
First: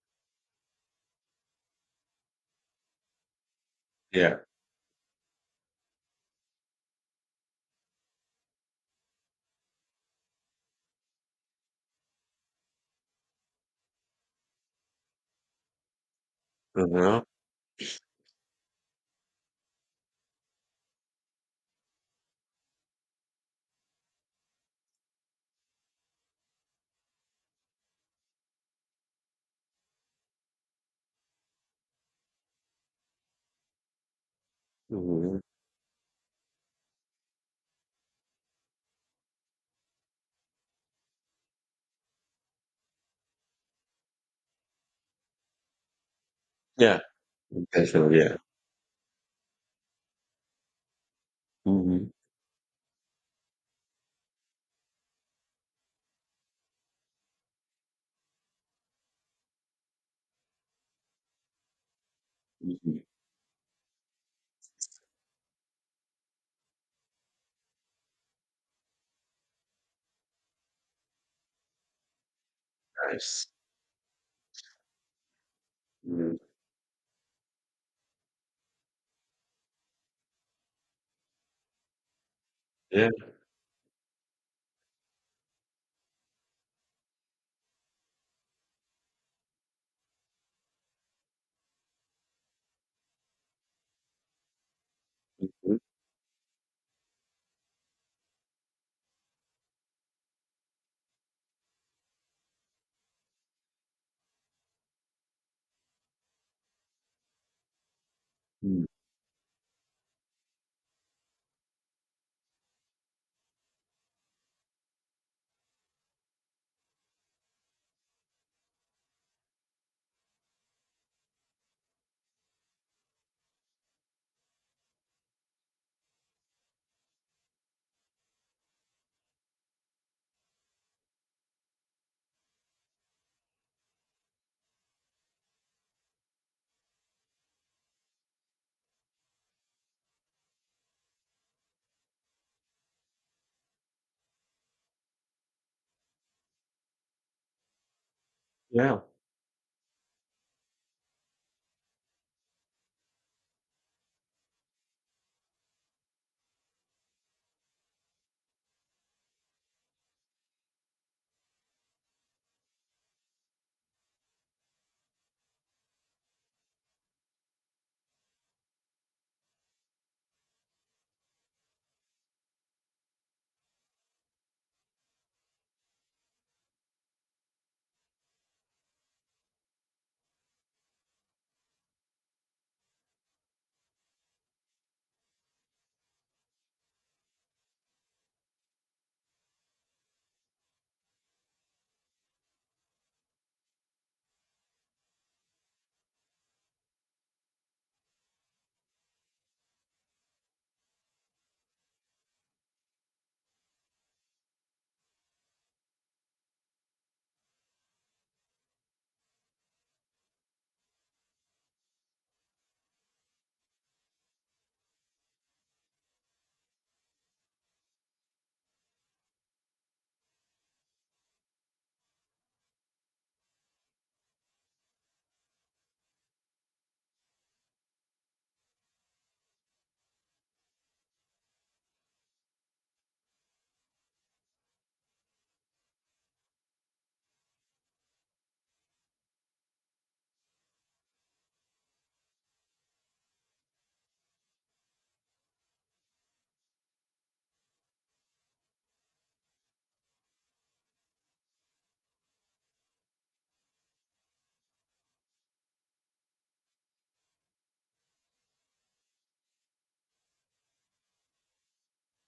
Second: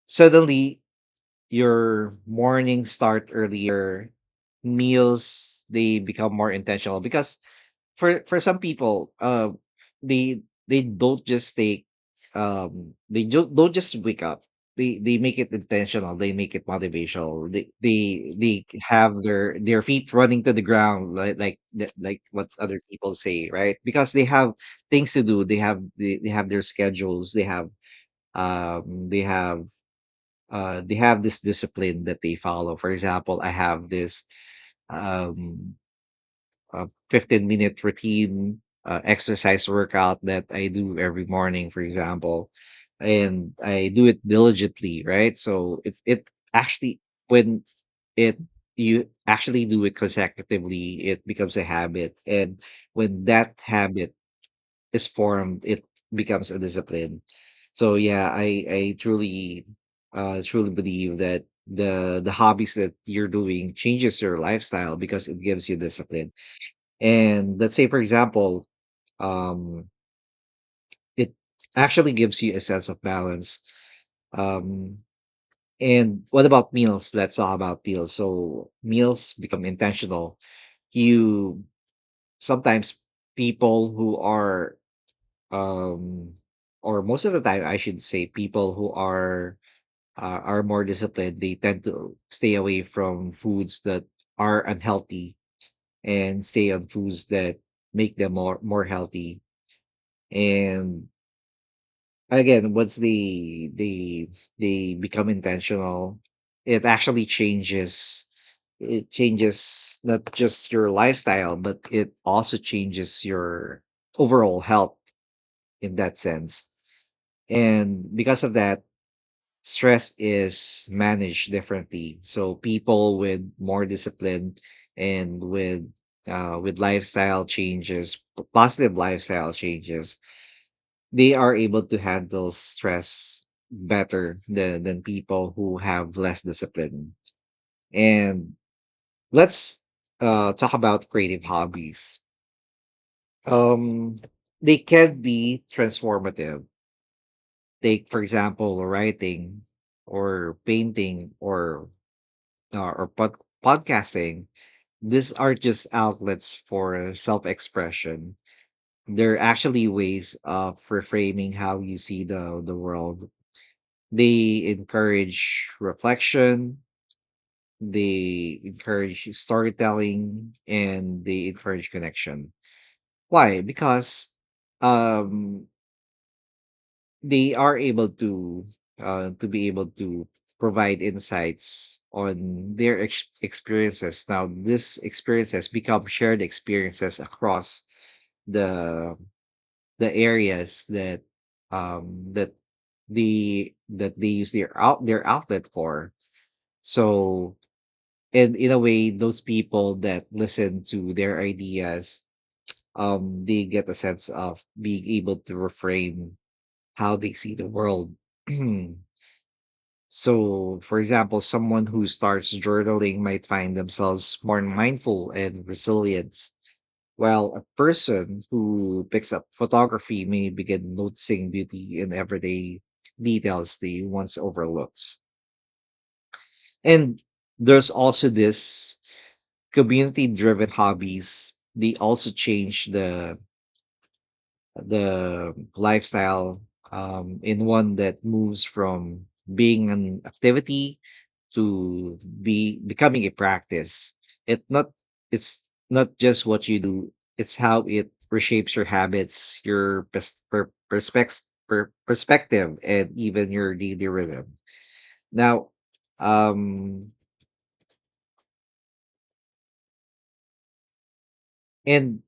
Speaker 1: Suddenly, your morning start earlier,
Speaker 2: Yeah.
Speaker 1: meals they become more intentional because for some people, they don't just take, they do, don't just wake up. They make it intentional. They make it
Speaker 2: Mhm.
Speaker 1: motivational. They have their feet running to the ground like the- like what other people say, right? Because they have things to do. They have their schedules. They have they have they have this discipline that they follow. For example, I have this
Speaker 2: Mhm.
Speaker 1: um, a 15-minute routine exercise workout that I do every morning, for example, and I do it diligently, right? So it actually
Speaker 2: Yeah.
Speaker 1: when
Speaker 2: Definitely, yeah.
Speaker 1: it you actually do it consecutively, it becomes a
Speaker 2: Mhm.
Speaker 1: habit, and when that habit is formed, it becomes a discipline. So yeah, I truly truly believe that the hobbies that
Speaker 2: Mhm.
Speaker 1: you're doing changes your lifestyle because it gives you discipline. And let's say for example, um it actually gives you a sense of
Speaker 2: Nice.
Speaker 1: balance. Um and
Speaker 2: Mhm.
Speaker 1: what about meals? Let's talk about meals. So meals become intentional. You sometimes
Speaker 2: Yeah.
Speaker 1: people who are um or most of the time I should say people who are more disciplined, they tend to stay away from foods that are unhealthy
Speaker 2: Mhm.
Speaker 1: and stay on foods that make them more healthy, and again once they become intentional, it actually changes,
Speaker 2: Mm.
Speaker 1: it changes not just your lifestyle but it also changes your overall health in that sense. And because of that, stress is managed differently. So people with more discipline and with lifestyle changes, positive lifestyle changes, they are able to handle stress better than people who have less discipline. And let's talk about creative hobbies. Um, they can be transformative. Take, for example,
Speaker 2: Yeah,
Speaker 1: writing or painting or uh, or pod- podcasting, these are just outlets for self expression. They're actually ways of reframing how you see the world. They encourage reflection, they encourage storytelling, and they encourage connection. Why? Because um they are able to uh, to be able to provide insights on their experiences. Now these experiences become shared experiences across the the areas that um that the that they use their out their outlet for. So and in a way those people that listen to their ideas, they get a sense of being able to reframe how they see the world. <clears throat> So, for example, someone who starts journaling might find themselves more mindful and resilient, while a person who picks up photography may begin noticing beauty in everyday details they once overlooked. And there's also this community driven hobbies, they also change the lifestyle in one that moves from being an activity to be becoming a practice. It not it's not just what you do, it's how it reshapes your habits, your perspective and even your daily rhythm. Now, um and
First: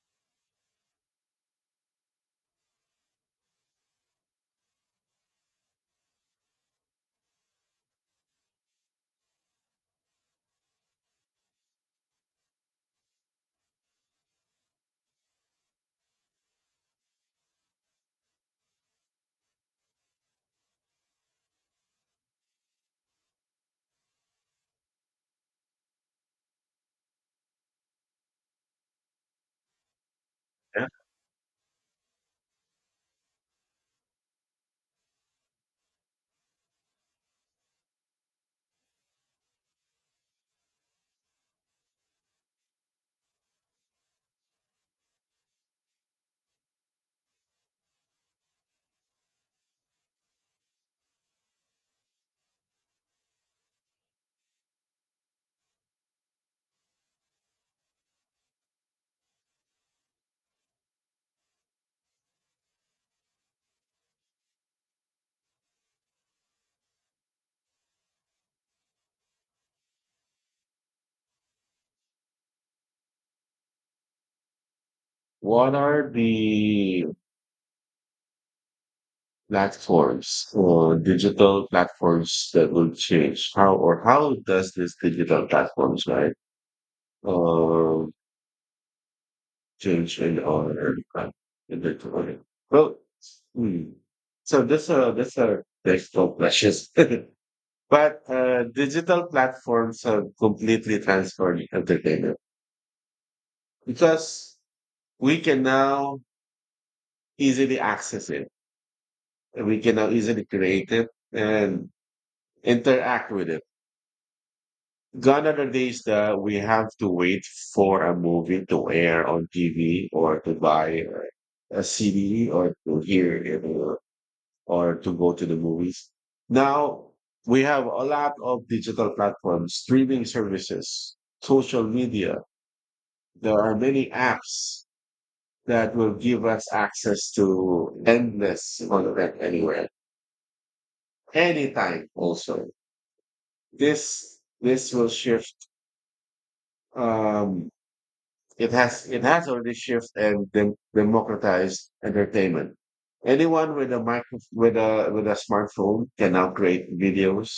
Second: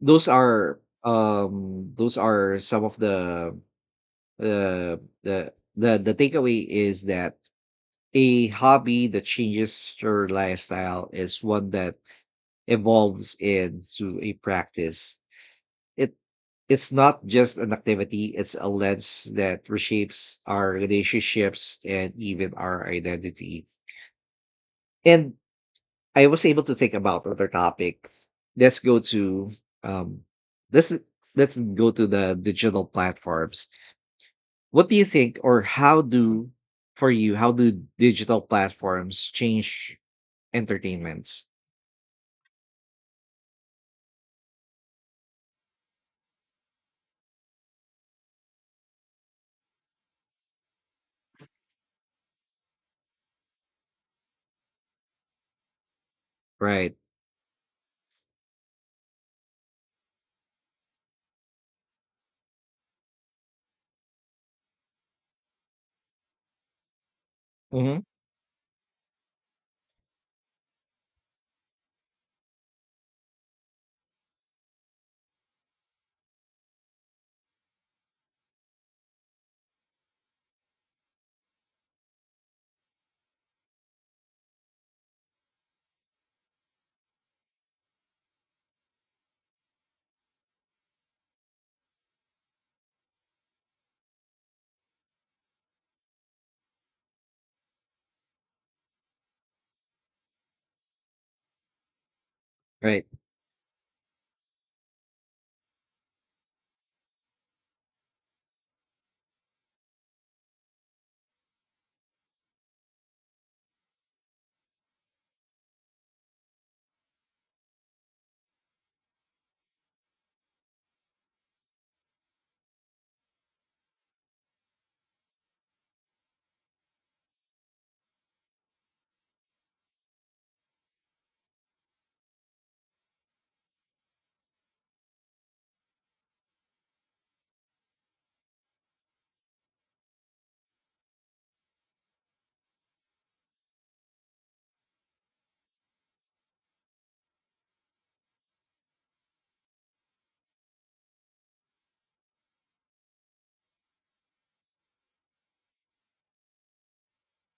Speaker 1: those are some of the the takeaway is that a hobby that changes your lifestyle is one that evolves into a practice. It it's not just an activity, it's a lens that reshapes our relationships and even our identity. And I was able to think about other topic. Let's go to um
Speaker 2: yeah.
Speaker 1: this is- let's go to the digital platforms. What do you think, or how do, for you how do digital platforms change entertainment? Right. Mm-hmm.
Speaker 2: What are the platforms or digital platforms that will change? How, or how does this digital platforms, right, uh, change in our in the economy? Well, mm. So this this are digital precious. <laughs> But digital platforms have completely transformed entertainment
Speaker 1: Right.
Speaker 2: because we can now easily access it, and we can now easily create it and interact with it. Gone are the days that we have to wait for a movie to air on TV or to buy a CD or to hear it, or to go to the movies. Now we have a lot of digital platforms, streaming services, social media. There are many apps that will give us access to endless content anywhere anytime. Also, this will shift, um, it has, it has already shifted and democratized entertainment. Anyone with a with a smartphone can now create videos,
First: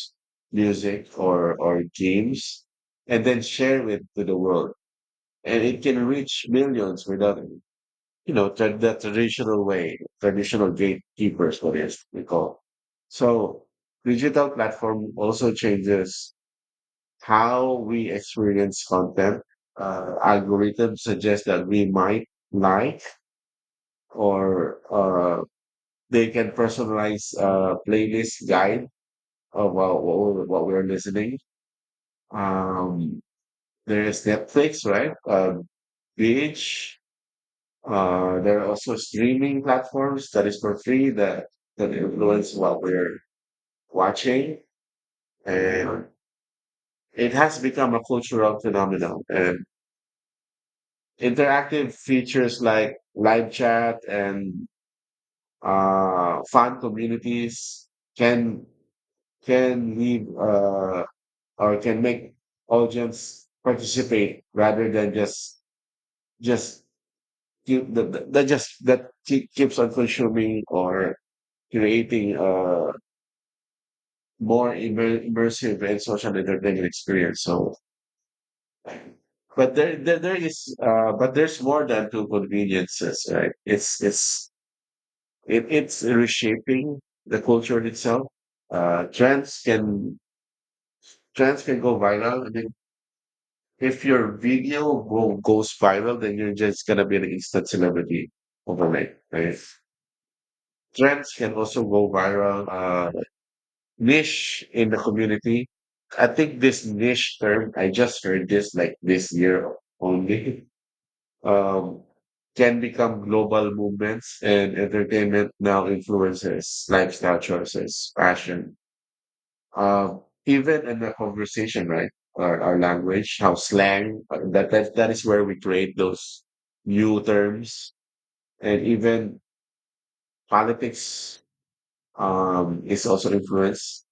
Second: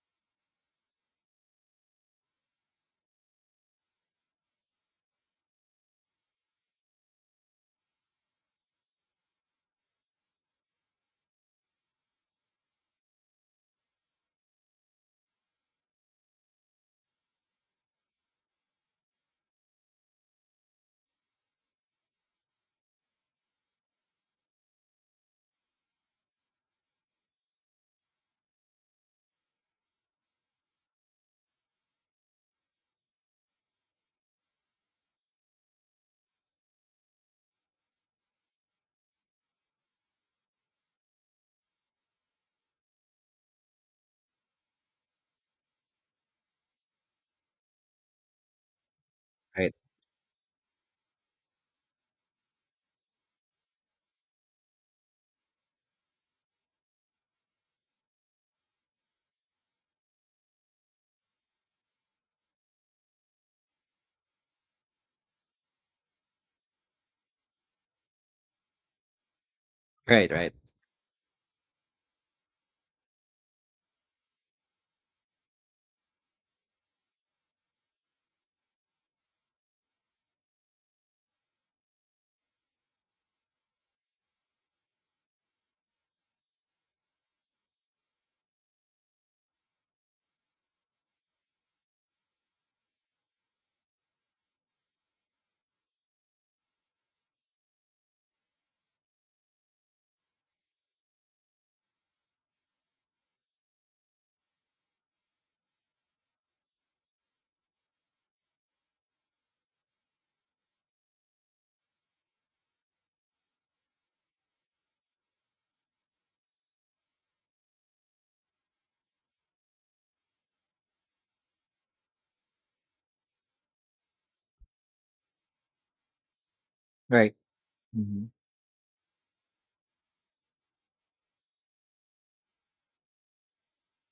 Speaker 2: music, or games, and then share it to the world, and it can reach millions without, you know, the traditional way, traditional gatekeepers, what is we call. So digital platform also changes how we experience content. Algorithms suggest that we might like, or they can personalize playlist guide of we're- what we're listening. Um, there is Netflix, right? Beach. There are also streaming platforms that is for free that, that influence what we're watching. And it has become a cultural phenomenon. And
Speaker 1: Right.
Speaker 2: interactive features like live chat and fan communities can can leave or can make audience participate rather than just keep that just that keeps on
Speaker 1: Right. Right.
Speaker 2: consuming, or creating a more immersive and social entertainment experience. So, but there is, but there's more than two conveniences, right? It's it's reshaping the culture itself. Uh, trends can trends can go viral. I mean, if your video goes viral, then you're just gonna be an instant celebrity overnight. Right? Trends can also go viral. Niche in the community. I think this niche term I just heard this like this year only. <laughs> Um, can become global movements, and entertainment now influences lifestyle choices, fashion, uh, even in the conversation, right? Our language, how slang, that is where we create those new
Speaker 1: Right.
Speaker 2: terms.
Speaker 1: Mm-hmm.
Speaker 2: And even politics, is also influenced.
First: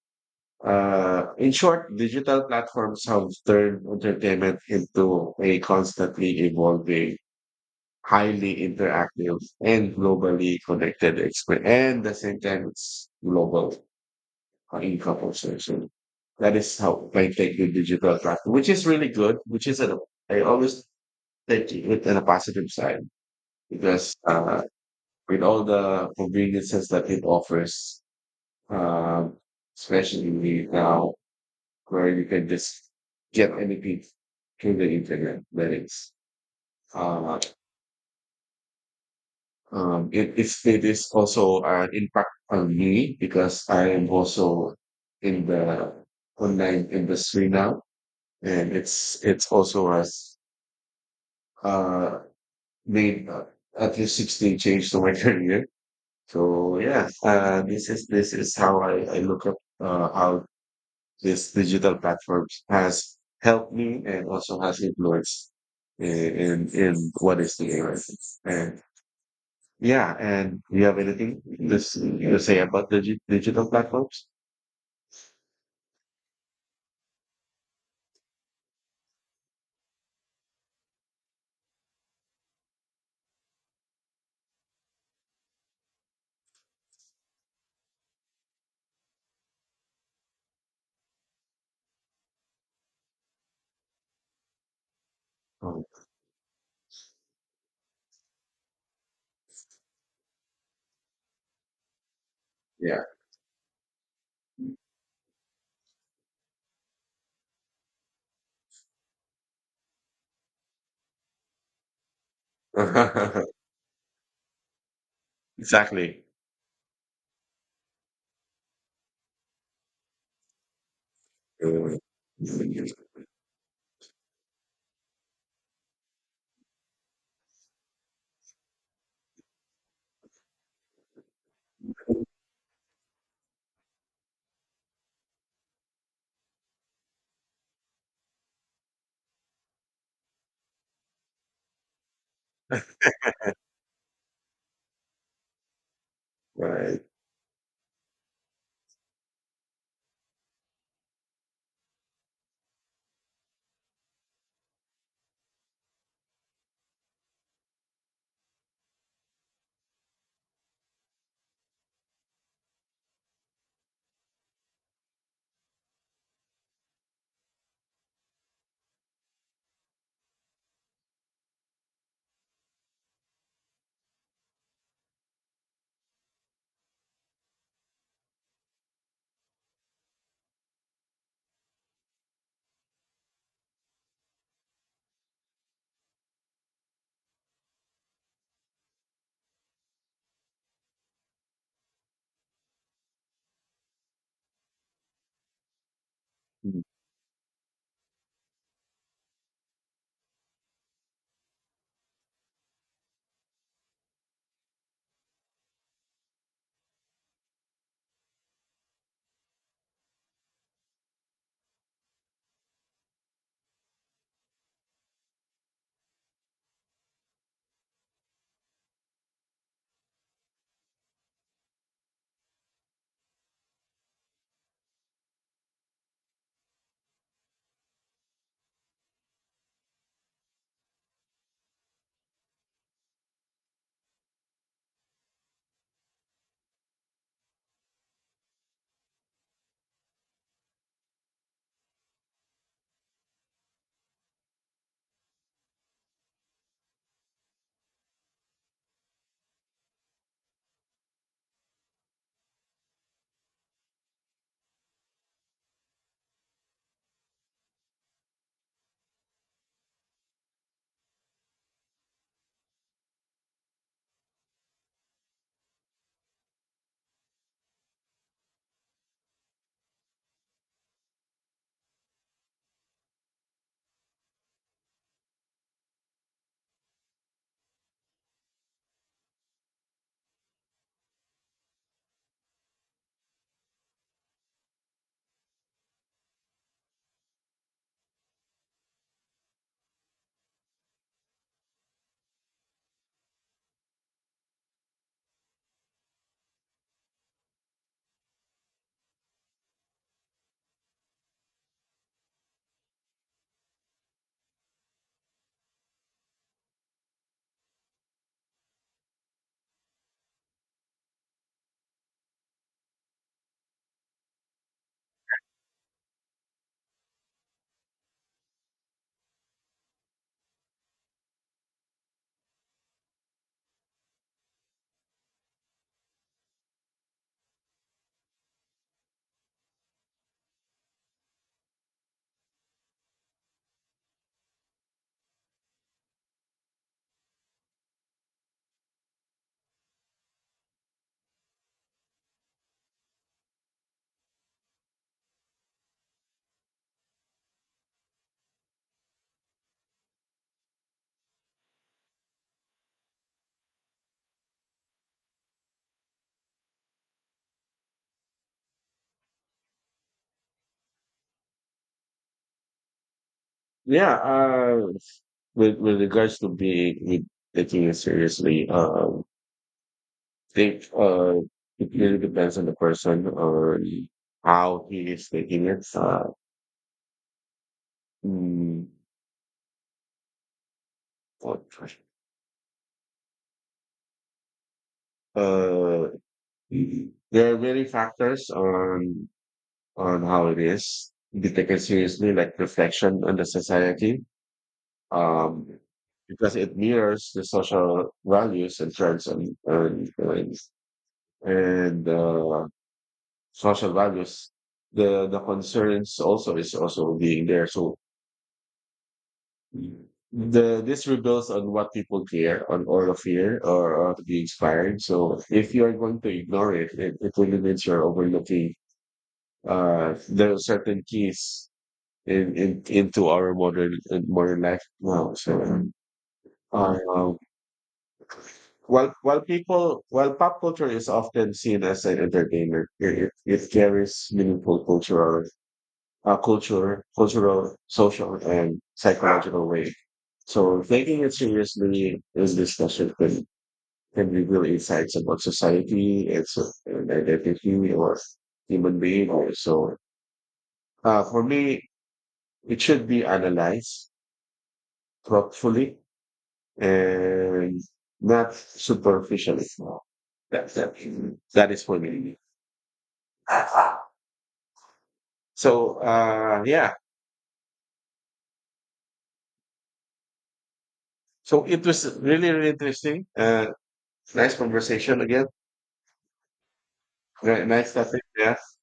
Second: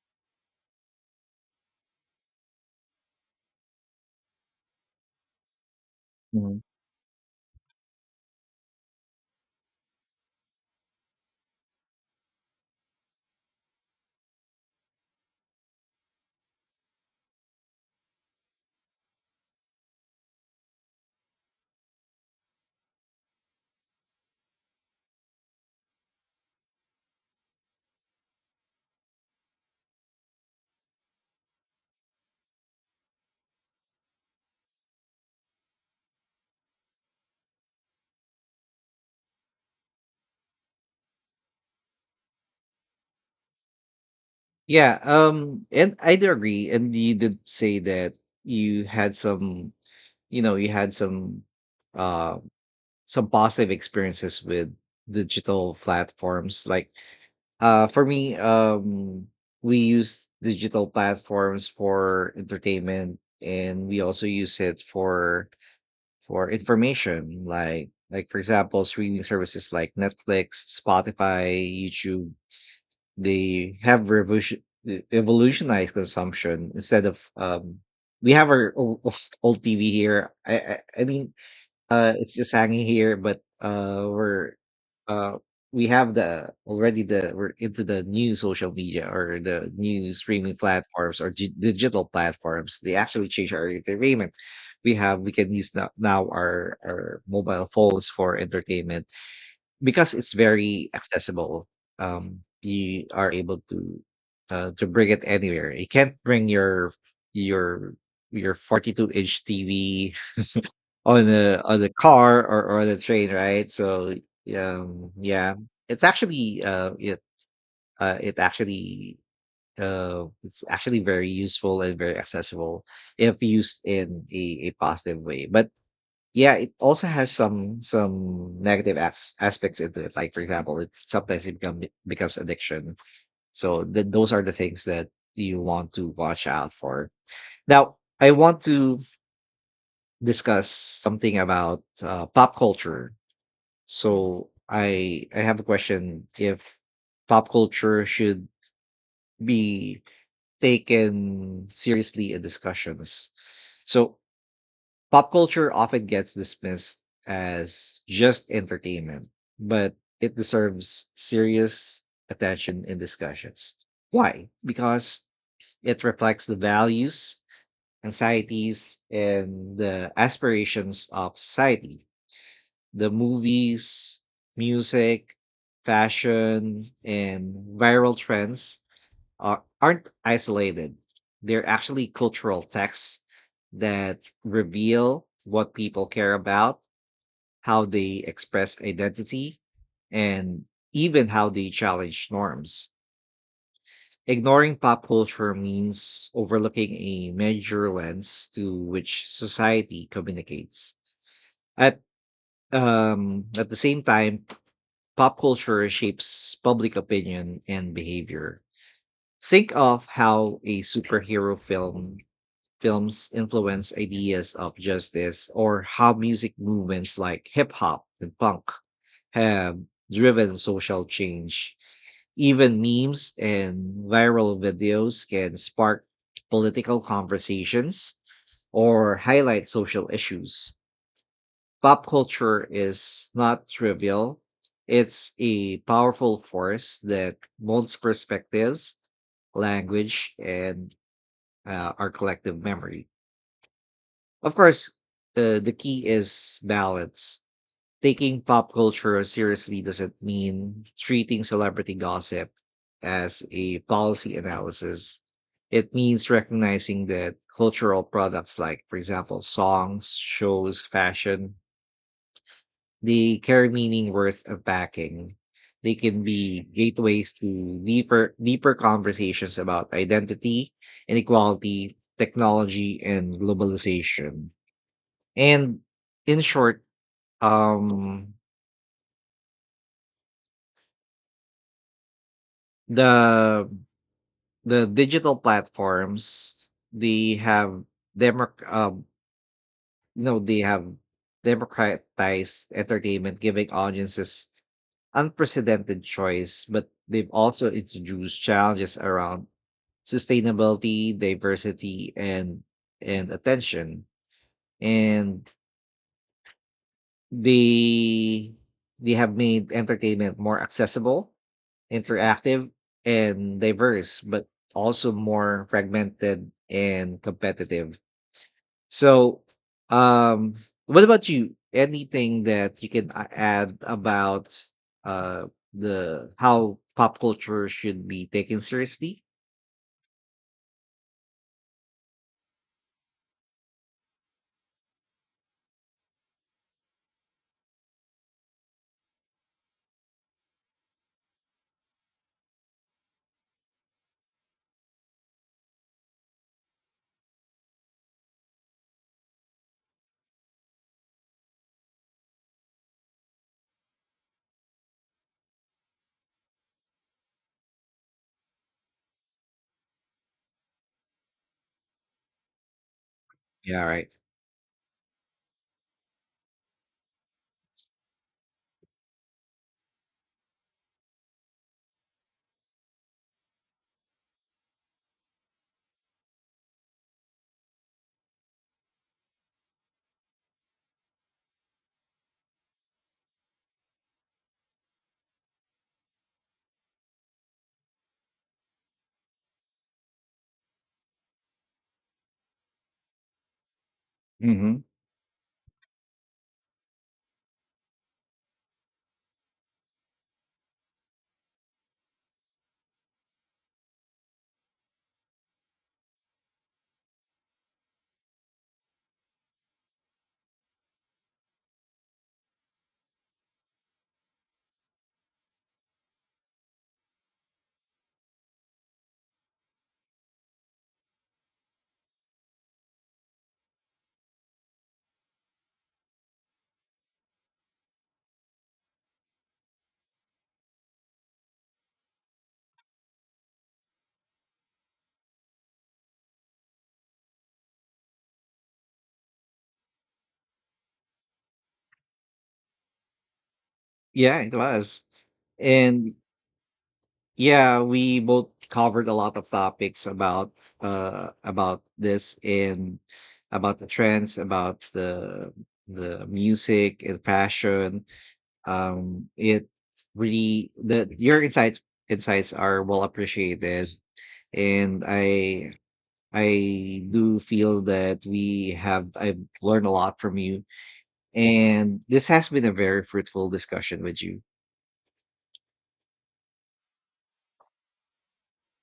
Speaker 2: In short, digital platforms have turned entertainment into a constantly evolving, highly interactive, and globally connected experience. And the same time, it's global, in couples. So, so that is how, like, take the digital tracking, which is really good. Which is a, I always take it on a positive side because, with all the conveniences that it offers, uh, especially now where you can just get anything through the internet, that is. Uh, it is also an impact on me because I am also
Speaker 1: Yeah,
Speaker 2: in the
Speaker 1: and I do agree.
Speaker 2: online
Speaker 1: And you did
Speaker 2: industry now,
Speaker 1: say that
Speaker 2: and
Speaker 1: you had
Speaker 2: it's
Speaker 1: some,
Speaker 2: also has
Speaker 1: you know, you had
Speaker 2: uh
Speaker 1: uh, some
Speaker 2: made
Speaker 1: positive
Speaker 2: at least
Speaker 1: experiences
Speaker 2: 60
Speaker 1: with
Speaker 2: change to my <laughs> career.
Speaker 1: digital platforms.
Speaker 2: So
Speaker 1: Like,
Speaker 2: yeah,
Speaker 1: for
Speaker 2: this
Speaker 1: me,
Speaker 2: is how I look up
Speaker 1: we use
Speaker 2: how
Speaker 1: digital
Speaker 2: this
Speaker 1: platforms
Speaker 2: digital
Speaker 1: for
Speaker 2: platforms has
Speaker 1: entertainment,
Speaker 2: helped
Speaker 1: and we
Speaker 2: me and
Speaker 1: also use
Speaker 2: also has
Speaker 1: it
Speaker 2: influenced
Speaker 1: for
Speaker 2: in what
Speaker 1: information.
Speaker 2: is the era.
Speaker 1: Like for
Speaker 2: And
Speaker 1: example, streaming services like
Speaker 2: yeah, and
Speaker 1: Netflix,
Speaker 2: do you have anything
Speaker 1: Spotify,
Speaker 2: this
Speaker 1: YouTube,
Speaker 2: to say about digital
Speaker 1: they have
Speaker 2: platforms?
Speaker 1: evolutionized consumption instead of we have our old, <laughs> old TV here. I mean it's just hanging here, but we're uh we have the already the we're into the new social media or the new streaming platforms or digital platforms. They actually change our entertainment. We can use
Speaker 2: Oh,
Speaker 1: now, now our mobile phones for entertainment because it's very accessible.
Speaker 2: yeah,
Speaker 1: You are able to bring it anywhere. You can't bring your your your 42-inch TV on a car or on a train,
Speaker 2: <laughs>
Speaker 1: right? So, yeah, it's
Speaker 2: exactly.
Speaker 1: actually it actually it's actually very useful and very accessible if used in a positive way. But yeah, it also has some negative aspects into it. Like for example, it sometimes it becomes addiction. So those are the things that you want to watch out for. Now, I want to discuss something about pop culture. So I have a question: if
Speaker 2: Right.
Speaker 1: pop culture should be taken seriously in discussions. So pop culture often gets dismissed as just entertainment, but it deserves serious attention in discussions. Why? Because it reflects the values, anxieties, and the aspirations of society. The movies, music, fashion, and viral trends aren't isolated. They're actually cultural texts that reveal what people care about, how they express identity, and even how they challenge norms. Ignoring pop culture means overlooking a major lens to which society communicates. At at the same time, pop culture shapes public opinion and behavior. Think of how a superhero films influence ideas of justice, or how music movements like hip hop and punk have driven social change. Even memes and viral videos can spark political conversations or highlight social issues. Pop culture is not trivial. It's a powerful force that molds perspectives, language, and our collective memory. Of course, the key is balance. Taking pop culture seriously doesn't mean treating celebrity gossip as a policy analysis. It means recognizing that cultural products, like, for example, songs, shows, fashion, they carry meaning worth unpacking. They can be gateways to deeper conversations about identity, inequality, technology, and globalization. And in short, um, the the digital platforms they have democ you know they have democratized entertainment, giving audiences unprecedented choice. But they've also introduced challenges around sustainability, diversity, and attention. And they they have made entertainment more accessible, interactive and diverse, but also more fragmented and competitive. So, um, what about you? Anything that you can add about uh, the how pop culture should be taken seriously? Yeah, right.
Speaker 2: Yeah, with regards to being with taking it seriously, think it really depends on the person on how he is taking it. Mm, what- uh, there are many factors on how it is be taken seriously, like reflection on the society,
Speaker 1: Mm-hmm.
Speaker 2: um, because it mirrors the social values and trends and social values, the concerns also is also being there. So the this rebuilds on what people care on, or of fear, or to be inspired. So if you are going to ignore it, it, it will mean you're overlooking, there are certain keys in into our modern in modern life now. So uh, while people while pop culture is often seen as an entertainment, it carries meaningful cultural cultural, social, and psychological way. So taking it seriously, this discussion can
Speaker 1: Yeah, it
Speaker 2: reveal
Speaker 1: was.
Speaker 2: insights about
Speaker 1: And
Speaker 2: society, its and
Speaker 1: yeah,
Speaker 2: identity, or
Speaker 1: we both
Speaker 2: human
Speaker 1: covered a lot of
Speaker 2: behavior. So
Speaker 1: topics
Speaker 2: for
Speaker 1: about
Speaker 2: me,
Speaker 1: this
Speaker 2: it
Speaker 1: and
Speaker 2: should be
Speaker 1: about the
Speaker 2: analyzed
Speaker 1: trends, about
Speaker 2: thoughtfully
Speaker 1: the music and
Speaker 2: and
Speaker 1: fashion.
Speaker 2: not superficially.
Speaker 1: It
Speaker 2: That,
Speaker 1: really
Speaker 2: that,
Speaker 1: the Your
Speaker 2: that
Speaker 1: insights,
Speaker 2: is for me.
Speaker 1: insights are well appreciated, and I
Speaker 2: So yeah,
Speaker 1: I do feel that we have I've learned a lot from you,
Speaker 2: so it
Speaker 1: and
Speaker 2: was
Speaker 1: this has
Speaker 2: really,
Speaker 1: been
Speaker 2: really
Speaker 1: a very
Speaker 2: interesting.
Speaker 1: fruitful discussion with you.
Speaker 2: Nice conversation again. Right, nice talking, yes.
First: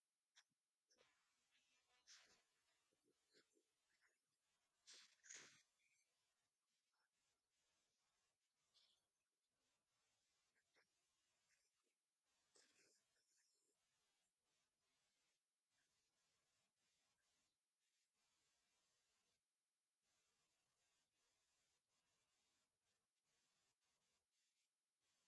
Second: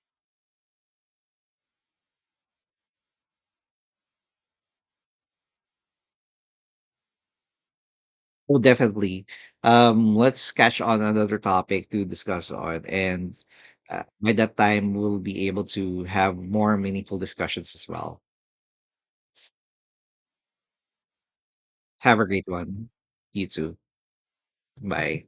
Speaker 1: Oh, definitely. Let's catch on another topic to discuss on, and by that time, we'll be able to have more meaningful discussions as well. Have a great one. You too. Bye.